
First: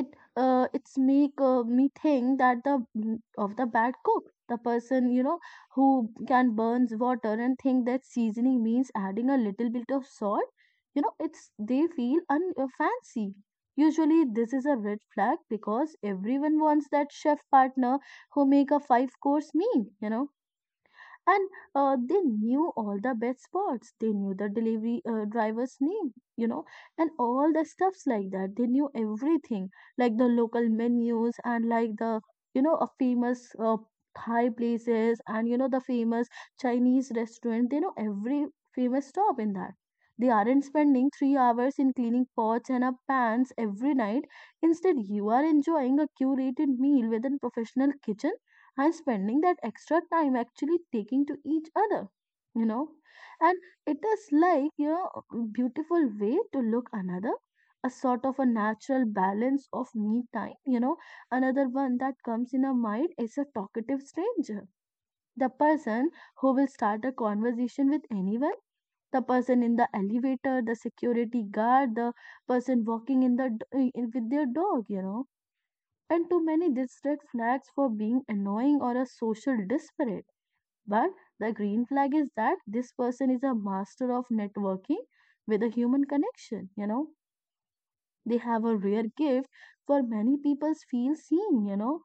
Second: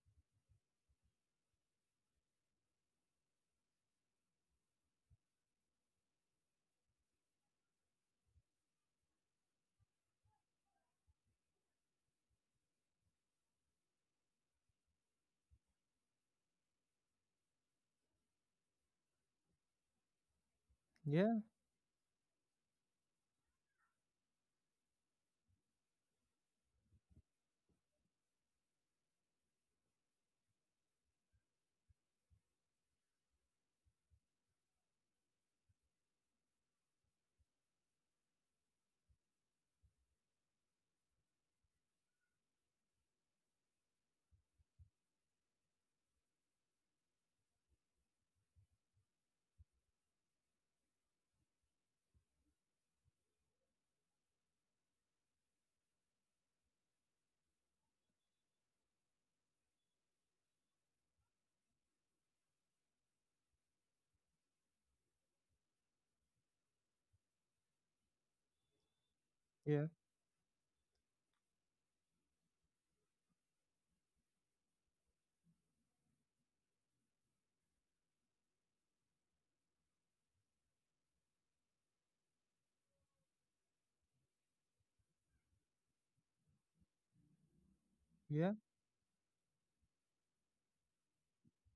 It, it's make me think that the of the bad cook, the person, you know, who can burns water and think that seasoning means adding a little bit of salt, you know. It's they feel fancy. Usually this is a red flag because everyone wants that chef partner who make a five course meal, you know. And yeah, they knew all the best spots, they knew the delivery driver's name, you know, and all the stuffs like that. They knew everything like the local menus and like the, you know, a famous thai places, and you know, the famous chinese restaurant. They know every famous stop in that. They aren't spending 3 hours in cleaning pots and up pans every night. Instead, you are enjoying a curated meal with a professional kitchen and spending that extra time actually taking to each other, you know. And it is like, you know, a beautiful way to look another, a sort of a natural balance of me time, you know. Another one that comes in our mind is a talkative stranger, the person who will start a conversation with anyone, the person in the yeah, elevator, the security guard, the person walking in with their dog, you know. And too many district flags for being annoying or a social disparate. But the green flag is that this person is a master of networking with a human connection, you know. They have a yeah, rare gift for many people feel seen, you know,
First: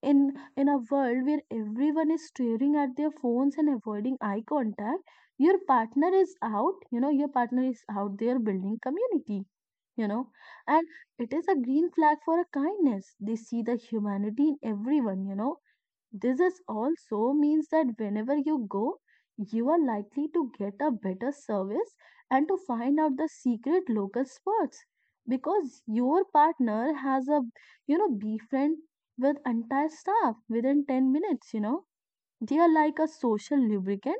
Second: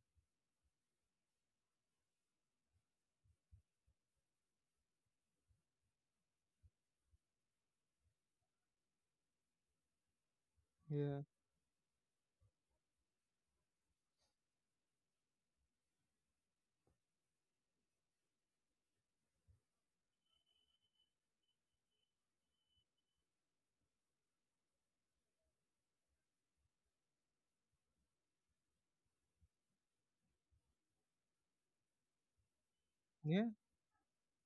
in a world where everyone is staring at their phones and avoiding eye contact. Your partner is out, your partner is out there building community, you know. And yeah, it is a green flag for a kindness. They see the humanity in everyone, you know. This is also means that whenever you go, you are likely to get a better service and to find out the secret local spots because your partner has a, you know, befriend with entire staff within 10 minutes, you know. They are like a yeah. social lubricant.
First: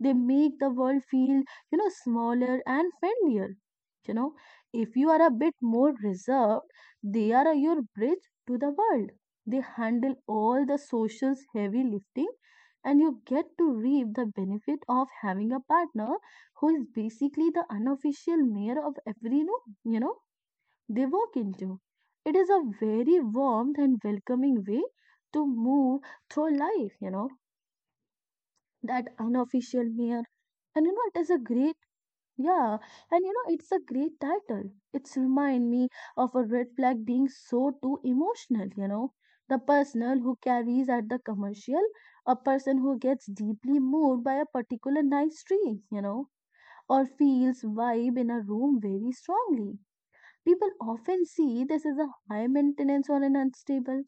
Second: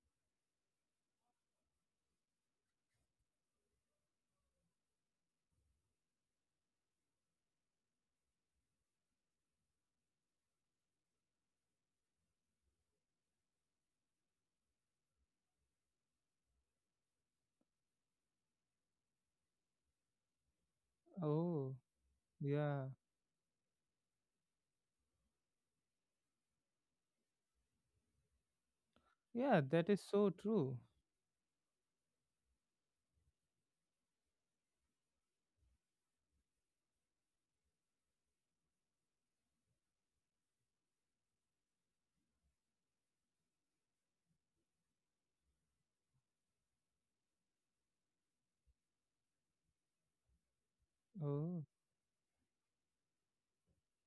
They make the world feel, you know, smaller and friendlier. You know, if you are a bit more reserved, they are your bridge to the world. They handle all the social's heavy lifting, and you get to reap the benefit of having a partner who is basically the unofficial mayor of every room, you know, they walk into. Oh, It is a yeah, very warm and welcoming way to move through life, you know, that yeah. unofficial That is mayor. so true. And you know, it is a great, yeah, and you know, it's a great title. It's remind me of a red flag being so too emotional, you know, the personal who carries at the commercial, a person who gets deeply moved by a particular nice tree, you know, or feels vibe in a room very strongly. People often see Oh, this as a high maintenance or an unstable,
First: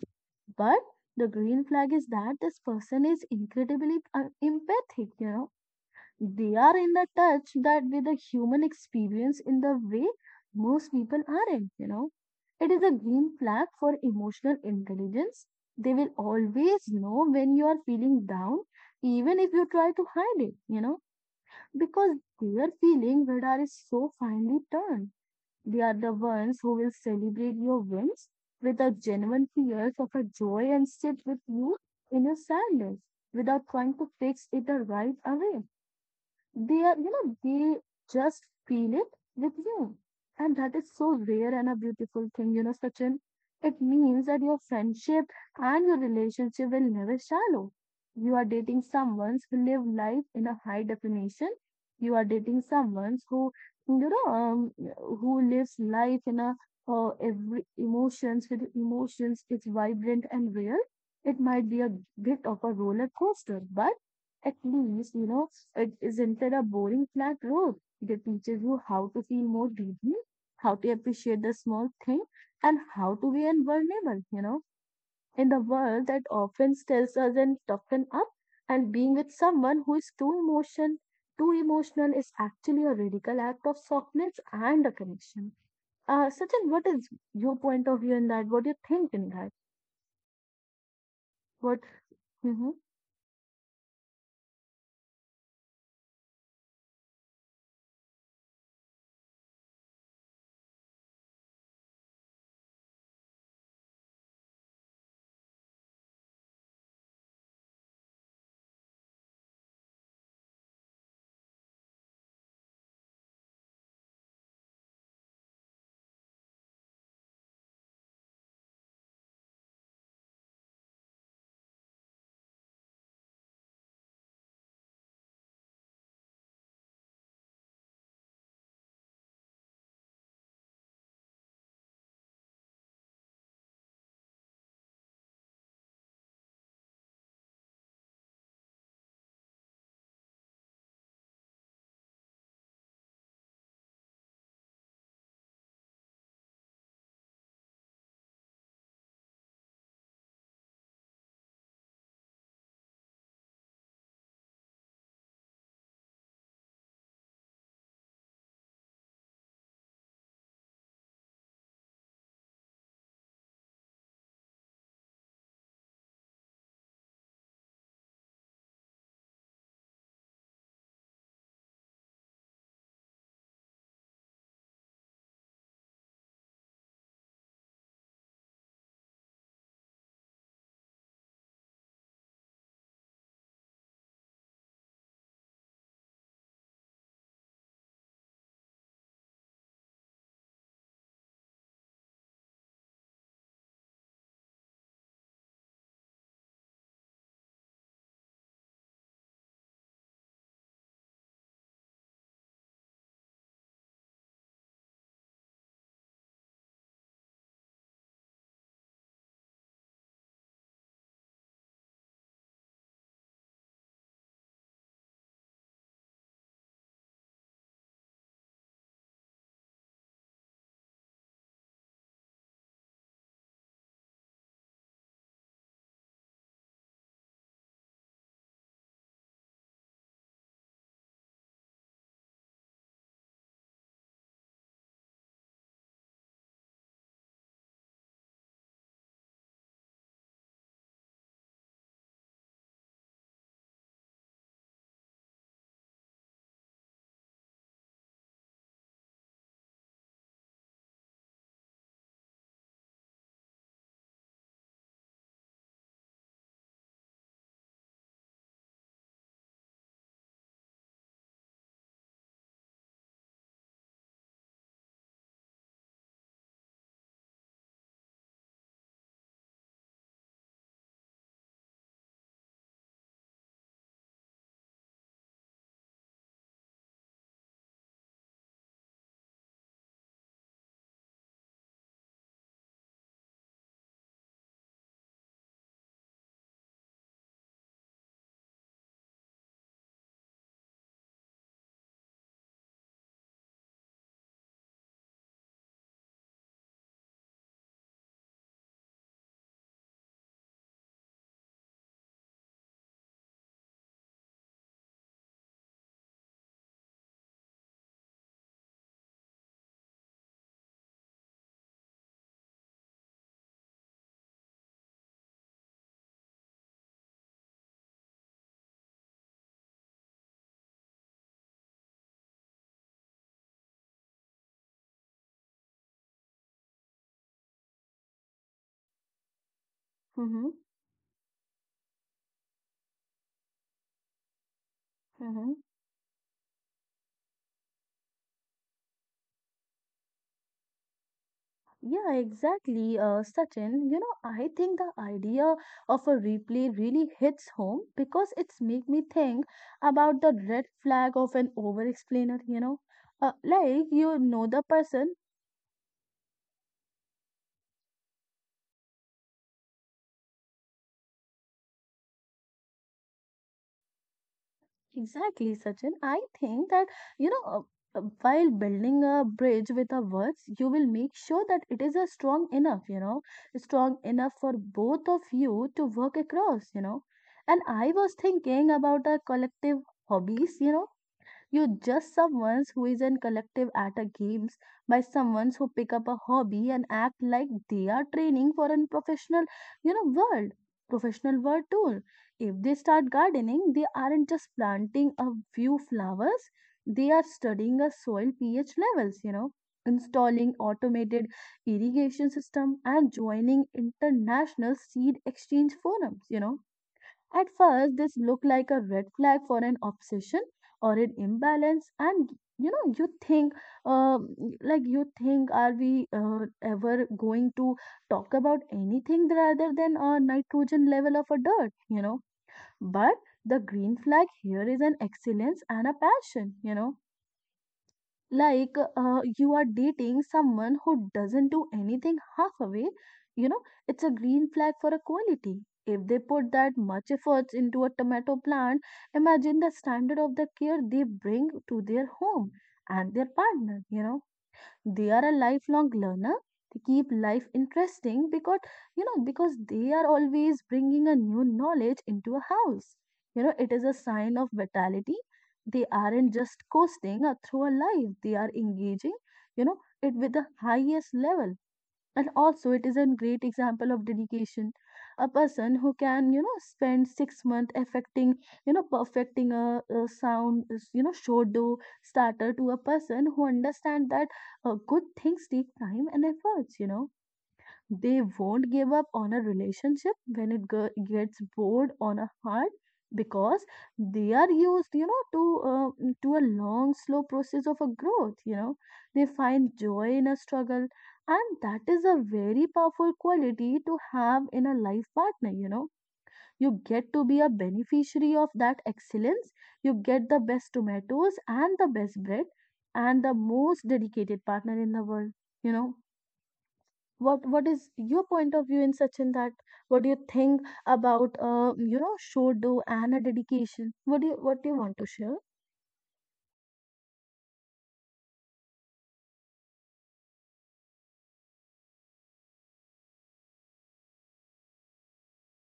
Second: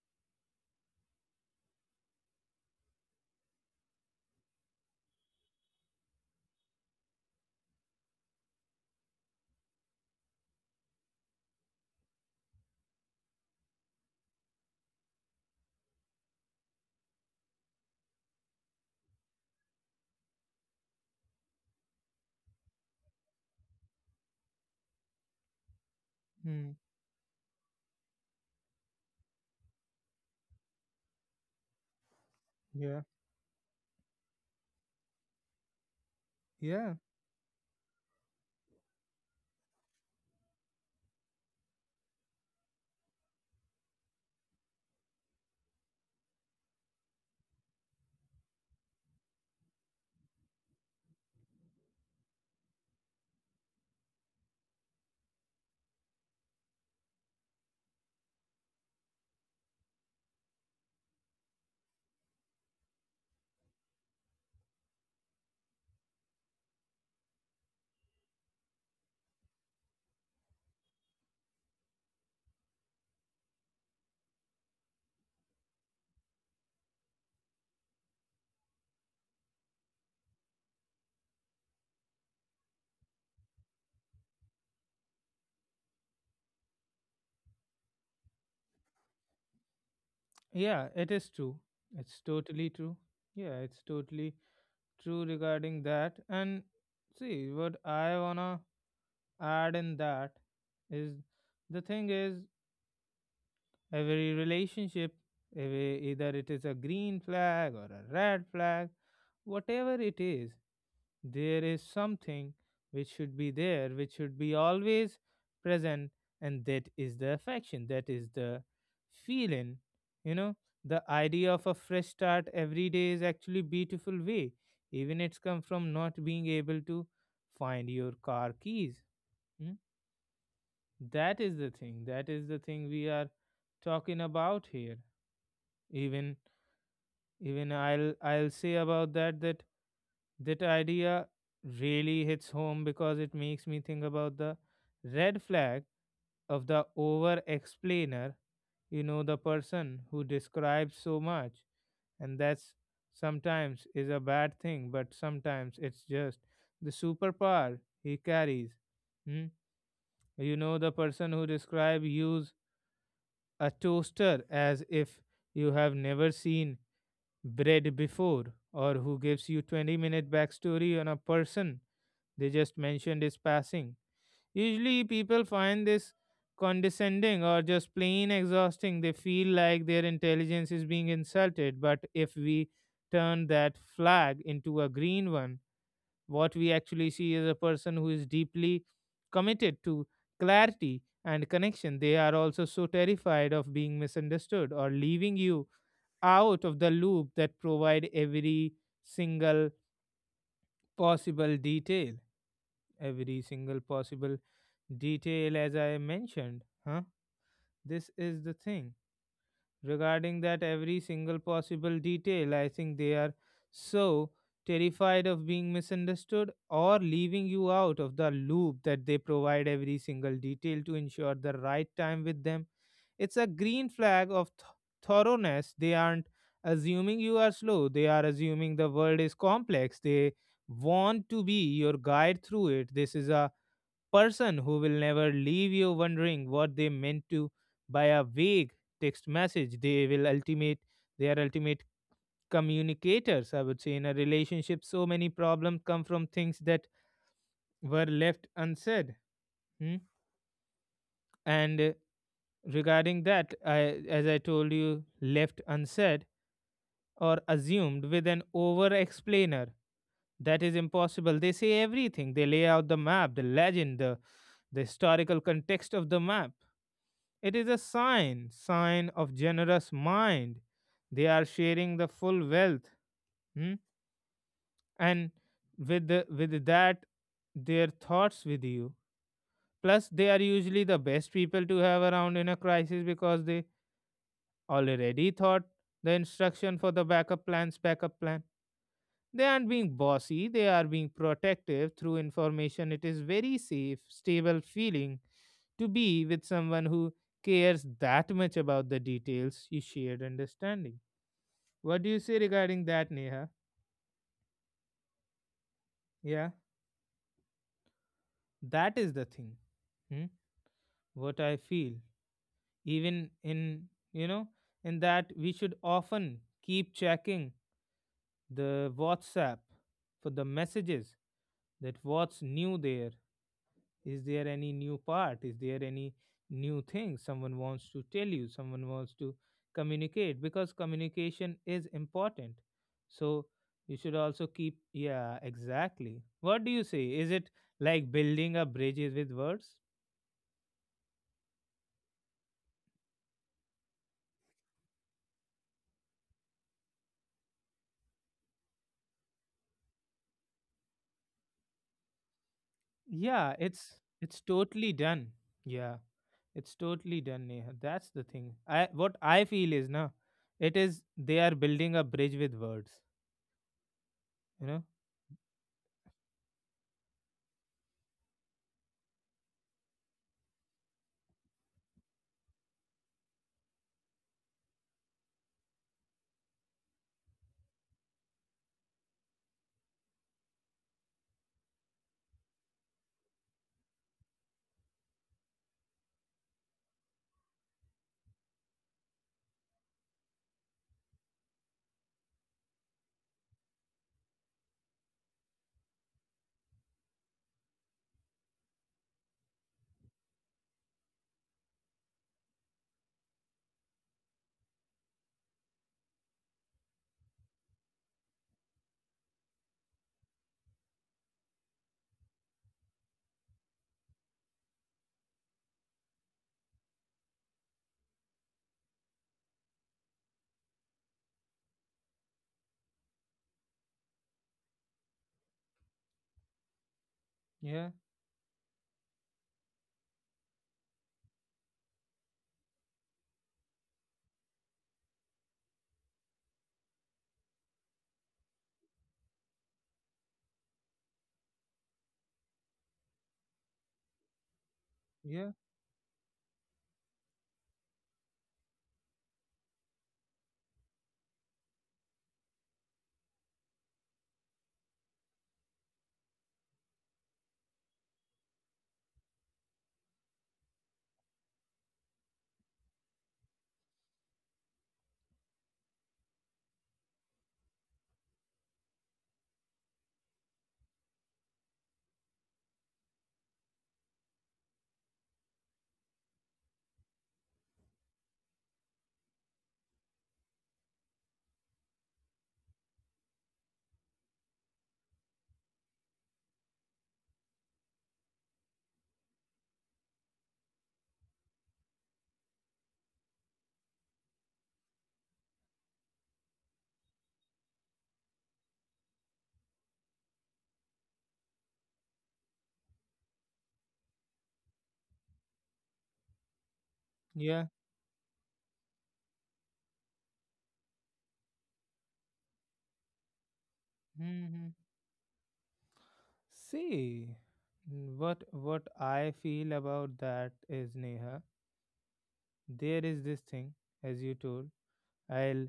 but the green flag is that this person is incredibly empathic, you know. They are in the touch that with the human experience in the way most people aren't, you know. It is a green flag for emotional intelligence. They will always know when you are feeling down, even if you try to hide it, you know, because their feeling radar is so finely tuned. They are the ones who hmm. will celebrate your wins without genuine fears of a joy and sit with you in your sadness Yeah, without trying to fix it right away. They yeah, are, you know, they just feel it with you. And that is so rare and a beautiful thing, you know, Sachin. It means that your friendship and your relationship will never shallow. You are dating someone who live life in a high definition. You are dating someone who, you know, who lives life in a, every emotions with emotions. It's vibrant and real. It might be a bit of a roller coaster, but at least, you know, it isn't it a boring flat road. It teaches you how to feel more deeply, how to appreciate the small thing, and how to be vulnerable, you know, in the world that often tells us and toughen up. And being with someone who is too emotional is actually a radical act of softness and a connection. Sachin, what is your point of view in that? What do you think in that? yeah. It is true. What? It's totally Mm-hmm, true. Yeah, it's totally true regarding that. And see, what I wanna add in that is the thing is every relationship, every, either it is a green flag or a red flag, whatever it is, there is something which should be there, which should be always present, and that is the affection, that is the feeling. You know, the idea of a fresh start every day is actually beautiful way. Even it's come from not being able to find your car keys. mm. That is the thing. That is the thing we are talking about here. Even even I'll say about that that that idea really hits home because it makes me think about the red flag of the over explainer, you know, the person who describes so much. And that's sometimes is a bad thing, but sometimes it's just the superpower he carries. Hmm? You know, the person who describes use a toaster as if you have never seen bread before, or who gives you 20-minute backstory on a person they just mentioned his passing. Usually, people find this condescending or just plain exhausting. They feel like their intelligence is being insulted. But if we turn that flag into a green one, what we actually see is a person who is deeply committed to clarity and connection. They are also so terrified of being misunderstood or leaving you out of the loop that provide every single possible detail, every single possible detail as I mentioned. Huh? This is the thing. Regarding that, every single possible detail, I think they are so terrified of being misunderstood or leaving you out of the loop that they provide every single detail to ensure the right time with them. It's a green flag of thoroughness. They aren't assuming you are slow, they are assuming the world is complex. They want to be your guide through it. This is a person who will never leave you wondering what they meant to by a vague text message they are ultimate communicators, I would say. In a relationship, so many problems come from things that were left unsaid. Hmm? And regarding that, I, as I told you, left unsaid or assumed with an over explainer, that is impossible. They say everything, they lay out the map, the legend, the historical context of the map. It is a sign, sign of generous mind. They are sharing the full wealth, hmm, and with that, their thoughts with you. Plus, they are usually the best people to have around in a crisis because they already thought the instruction for the backup plans, backup plan. They aren't being bossy, they are being protective through information. It is very safe, stable feeling to be with someone who cares that much about the details you shared understanding. What do you say regarding that, Neha? Yeah, that is the thing. Hmm? What I feel, even in, you know, in that we should often keep checking the WhatsApp for the messages, that what's new there, is there any new part, is there any new thing someone wants to tell you, someone wants to communicate, mm-hmm, because communication is important, so you should also keep. Yeah, mm-hmm. exactly, what do you say, is it like building up bridges with words? Yeah, exactly, Sachin. You know, I think the idea of a replay really hits home because it's make me think about the red flag of an over-explainer, you know. Yeah Like, it's you know it's the totally person. done. Yeah, it's totally done, Neha. That's the thing. I what I feel is na, it is they are building a bridge with words, you know. Exactly, Sachin. I think that, you know, while building a bridge with a words, you will make sure that it is a strong strong enough for both of you to work across, you know. And I was thinking about our collective hobbies, you know. You're just someone who is in collective at a games by someone who pick up a hobby and act like they are training for a professional, you know, professional world tool. If they start gardening, they aren't just planting a few flowers. They are studying a soil pH levels, you know, installing automated irrigation system and joining international seed exchange forums, you know. At first, this looked like a red flag for an obsession or an imbalance, and you know, you think, um, you think, are we ever going to talk about anything rather than a nitrogen level of a dirt, you know? But the green flag here is an excellence and a passion, you know, Yeah, like you are dating someone who doesn't do anything halfway, you know. It's a green flag for a quality. If they put that much efforts into a tomato plant, imagine the standard of the care they bring to their home and their partner, you know, they are a yeah, lifelong learner. They keep life interesting because, you know, because they are always bringing a new knowledge into a house. You know, it is a sign of vitality. They aren't just coasting through a life, they are engaging, you know, it with the highest level, and also it is a great example of dedication. A person who can, you know, spend 6 months affecting, you know, perfecting a sound you know shodo starter to a person who understand that good things take time and efforts, you know. They won't give up on a relationship when gets bored on a hard, because they are used, you know, to to a long, slow process of a growth. You know, they find joy in a struggle, and that is a very powerful quality to have in a life partner. You know, you get to be a beneficiary of that excellence. You get the best tomatoes and the best bread and the most dedicated partner in the world. You know, what yeah. is your point of view in such in that, what do you think about you know should do and a dedication, what do you Hmm. want to share? See, what I feel about that is, Neha, there is this thing, as you told. I'll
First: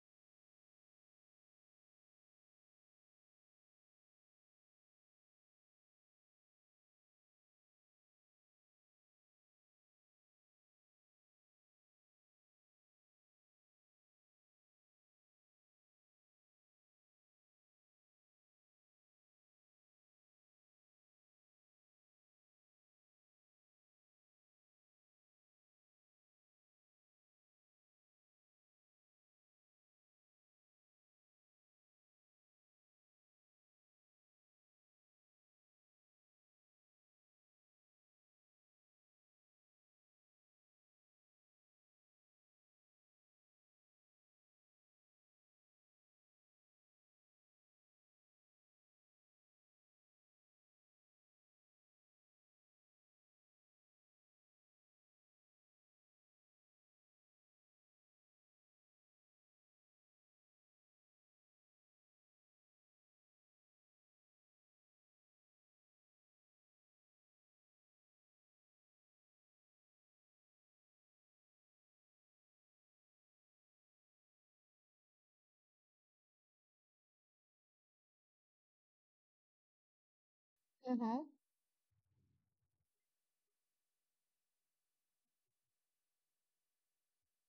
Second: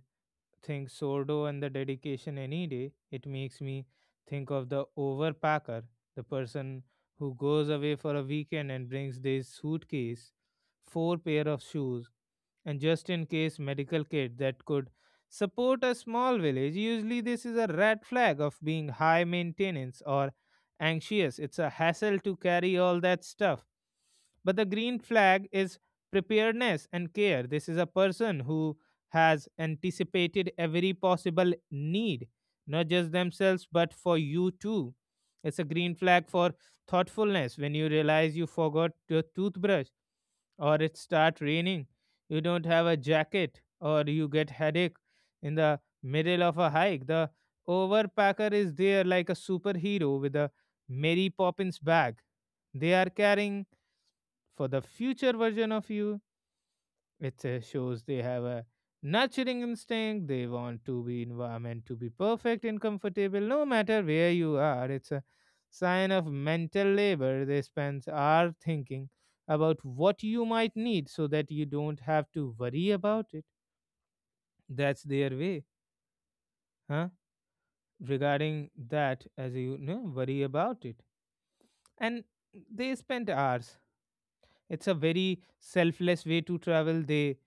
think Sordo and the dedication any day. It makes me think of the overpacker, the person who goes away for a weekend and brings this suitcase, four pair of shoes, and just in case medical kit that could support a small village. Usually, this is a red flag of being high maintenance or anxious. It's a hassle to carry all that stuff. But the green flag is preparedness and care. This is a person who has anticipated every possible need, not just themselves, but for you too. It's a green flag for thoughtfulness when you realize you forgot your toothbrush or it start raining, you don't have a jacket or you get headache in the middle of a hike. The overpacker is there like a superhero with a Mary Poppins bag. They are carrying for the future version of you. It shows they have a nurturing instinct. They want to be environment to be perfect and comfortable no matter where you are. It's a sign of mental labor. They spend hours thinking about what you might need so that you don't have to worry about it. That's their way, huh? Regarding that, as you know, worry about it. Mm-hmm. And they spend hours. It's a very selfless way to travel. They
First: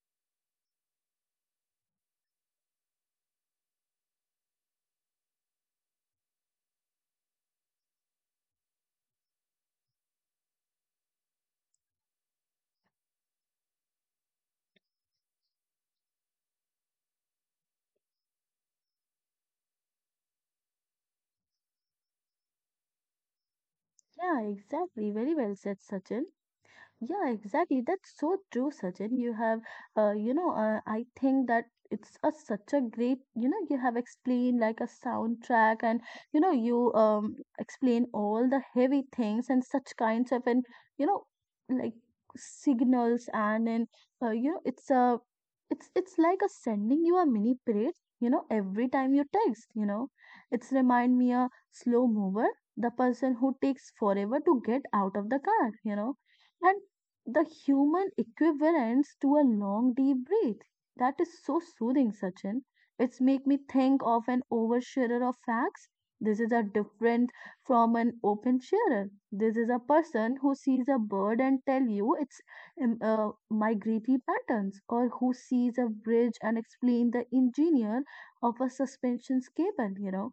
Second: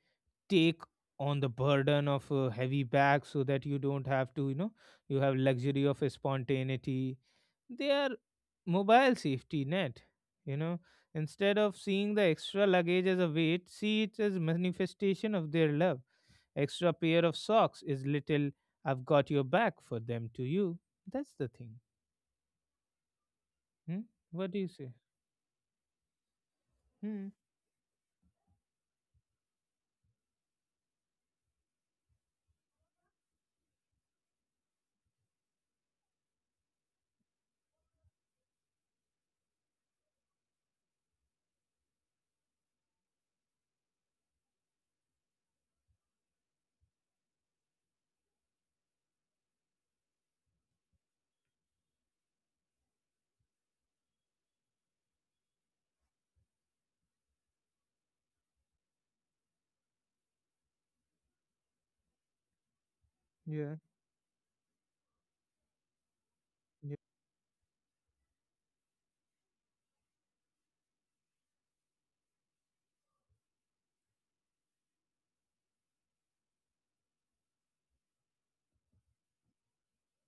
take on the burden of a heavy bag so that you don't have to, you know, you have luxury of a spontaneity. They are mobile safety net, you know. Instead of seeing the extra luggage as a weight, see it as manifestation of their love. Extra pair of socks is little I've got your back for them to you. That's the thing. Hmm? Yeah, What do you say? exactly, very well said, Sachin. Yeah, Hmm. exactly. That's so true, Sachin. You have, you know, I think that it's a such a great, you know, you have explained like a soundtrack, and you know, you explain all the heavy things and such kinds of, and you know, like signals and you know, it's like a sending you a mini parade. You know, every time you text, you know, it's remind me a slow mover, the person who takes forever to get out of the car. You know. And the human equivalence to a long deep breath. That is so soothing, Sachin. It's make me Yeah, think of an oversharer of facts. This is a yeah, different from an open sharer. This is a person who sees a bird and tell you its migratory patterns, or who sees a bridge and explain the engineer of a suspension cable. You know,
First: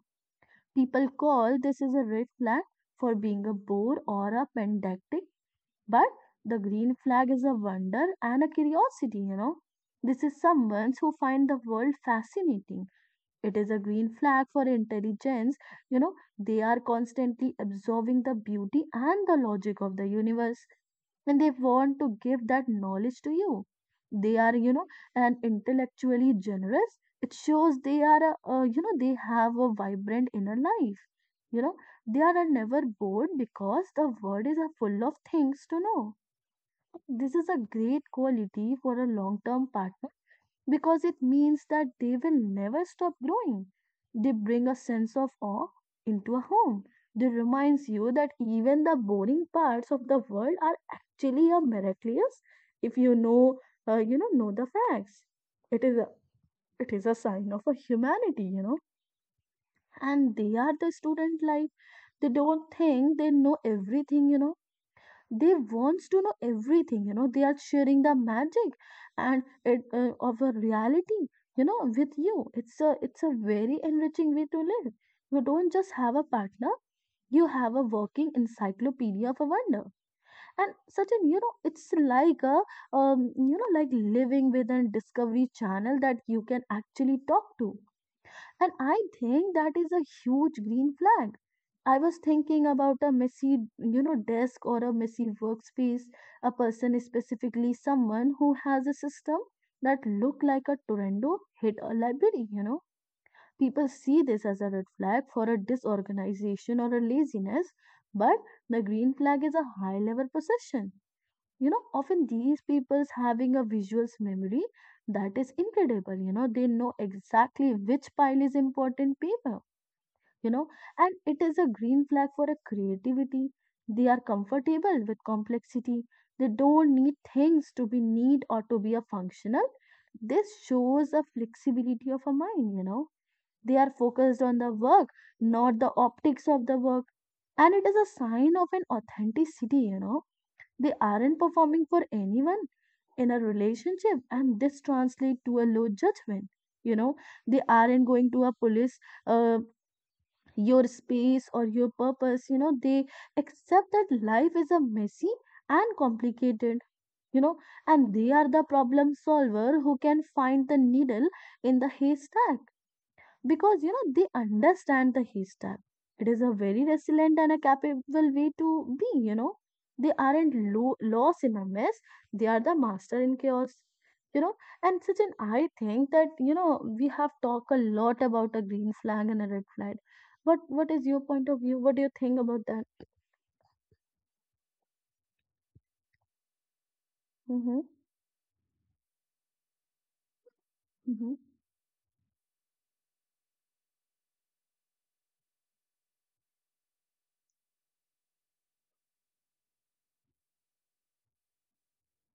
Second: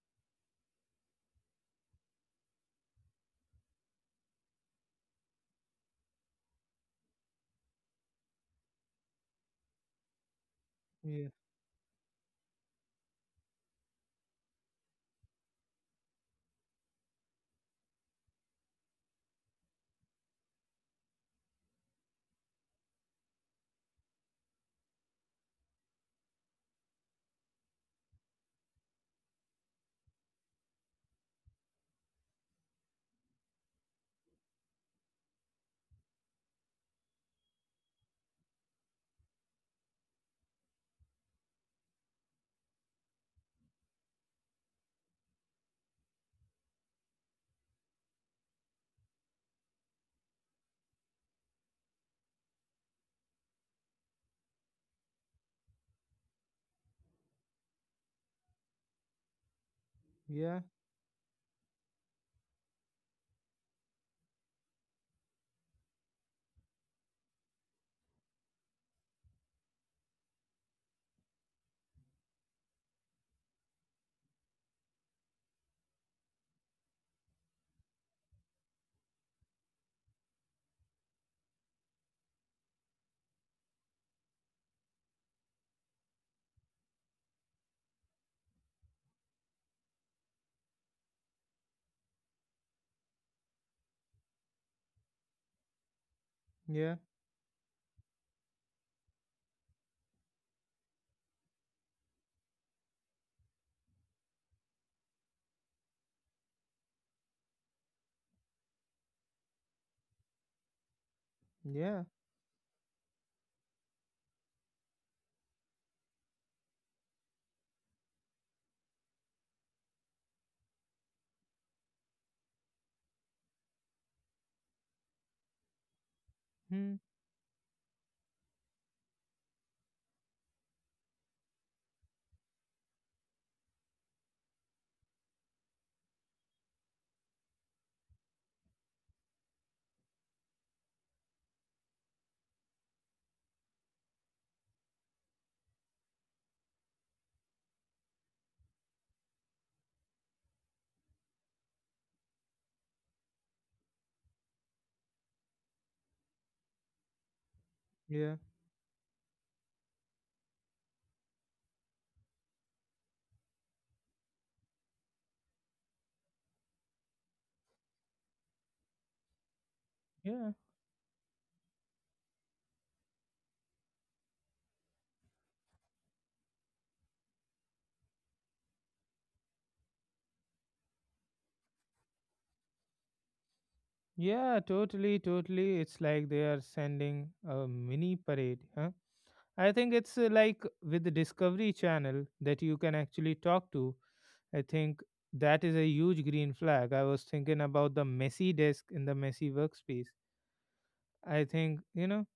people call this is a red flag for being a bore or a pedantic, but the green flag is a wonder and a curiosity, you know. This is someone who yeah, find the world fascinating. It is a green flag for intelligence, you know. They are constantly absorbing the beauty and the logic of the universe, and they want to give that knowledge to you. They are, you know, and intellectually generous. It shows they are you know they have a vibrant inner life, you know. They are never bored because the world is a full of things to know. This is a great quality for a long term partner because it means that they will never stop growing. They bring a sense of awe into a home. They reminds you that even the boring parts of the world are actually a miraculous if you know you know the facts. It is a, it is a sign of a humanity, you know. And they yeah, are the student life. They don't think they know everything, you know, they wants to know everything, you know. They are sharing the magic and it, of a reality, you know, with you. It's a, it's a very enriching way to live. You don't just have a partner, you have a working encyclopedia of a wonder. And Sachin, you know, it's like a, you know, like living with a discovery channel that you can actually talk to, and I think that is a huge green flag. I was thinking about a messy, you know, desk or a messy workspace. A person is yeah, specifically someone who has a system that look like a tornado hit a library, you know. People see this as a red flag for a disorganization or a laziness, but the green flag is a high level possession. You know, yeah. often these people's having a visuals memory that is incredible. You know they know exactly which pile is important paper, you know, and it is a green flag for a creativity. They are comfortable with complexity. They don't need Hmm. things to be neat or to be a functional. This shows a flexibility of a mind, you know. They are focused on the work, not the optics of the work, and it is a sign of an authenticity, you know. They aren't performing for anyone in a relationship, and this translates to a low judgment. You know, they aren't going to a police. Uh, your space or your purpose, you know, they accept that life is a messy and complicated, you know, and they Yeah, are the problem solver who can find the needle in the haystack because you know they understand the history. It is a very resilient and a capable way to be, you know, they yeah. aren't lost in a mess. They are the master in chaos, you know. And such an, I think that, you know, we have talked a lot about a green flag and a red flag. What is your point of view, what do you think about that? Yeah, totally, totally. It's like they are sending a Mm-hmm. mini parade, huh? I think it's like with the Mm-hmm. Discovery Channel that you can actually talk to. I think that is a huge green flag. I was thinking about the messy desk in the messy workspace. I think, you know,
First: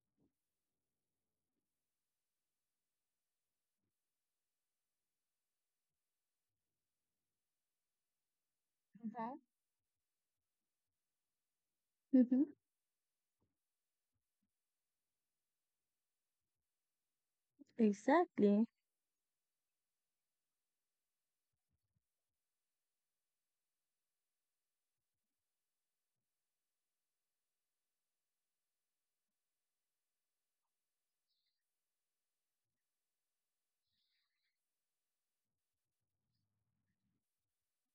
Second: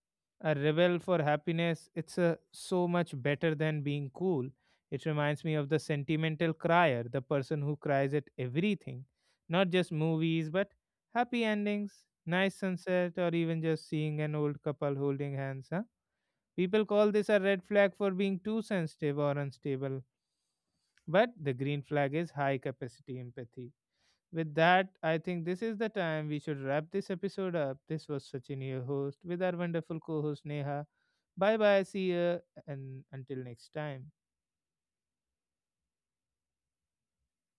a rebel for happiness, it's a, so much better than being cool. It reminds me of the sentimental crier, the person who cries at everything, Mhm. not just movies, but happy endings, Mm-hmm. nice sunset, or even just seeing an old couple holding hands. Huh? People call this a red flag for being too Exactly. sensitive or unstable, but the green flag is high capacity empathy. With that, I think this is the time we should wrap this episode up. This was Sachin, your host, with our wonderful co host Neha. Bye bye, see ya, and until next time.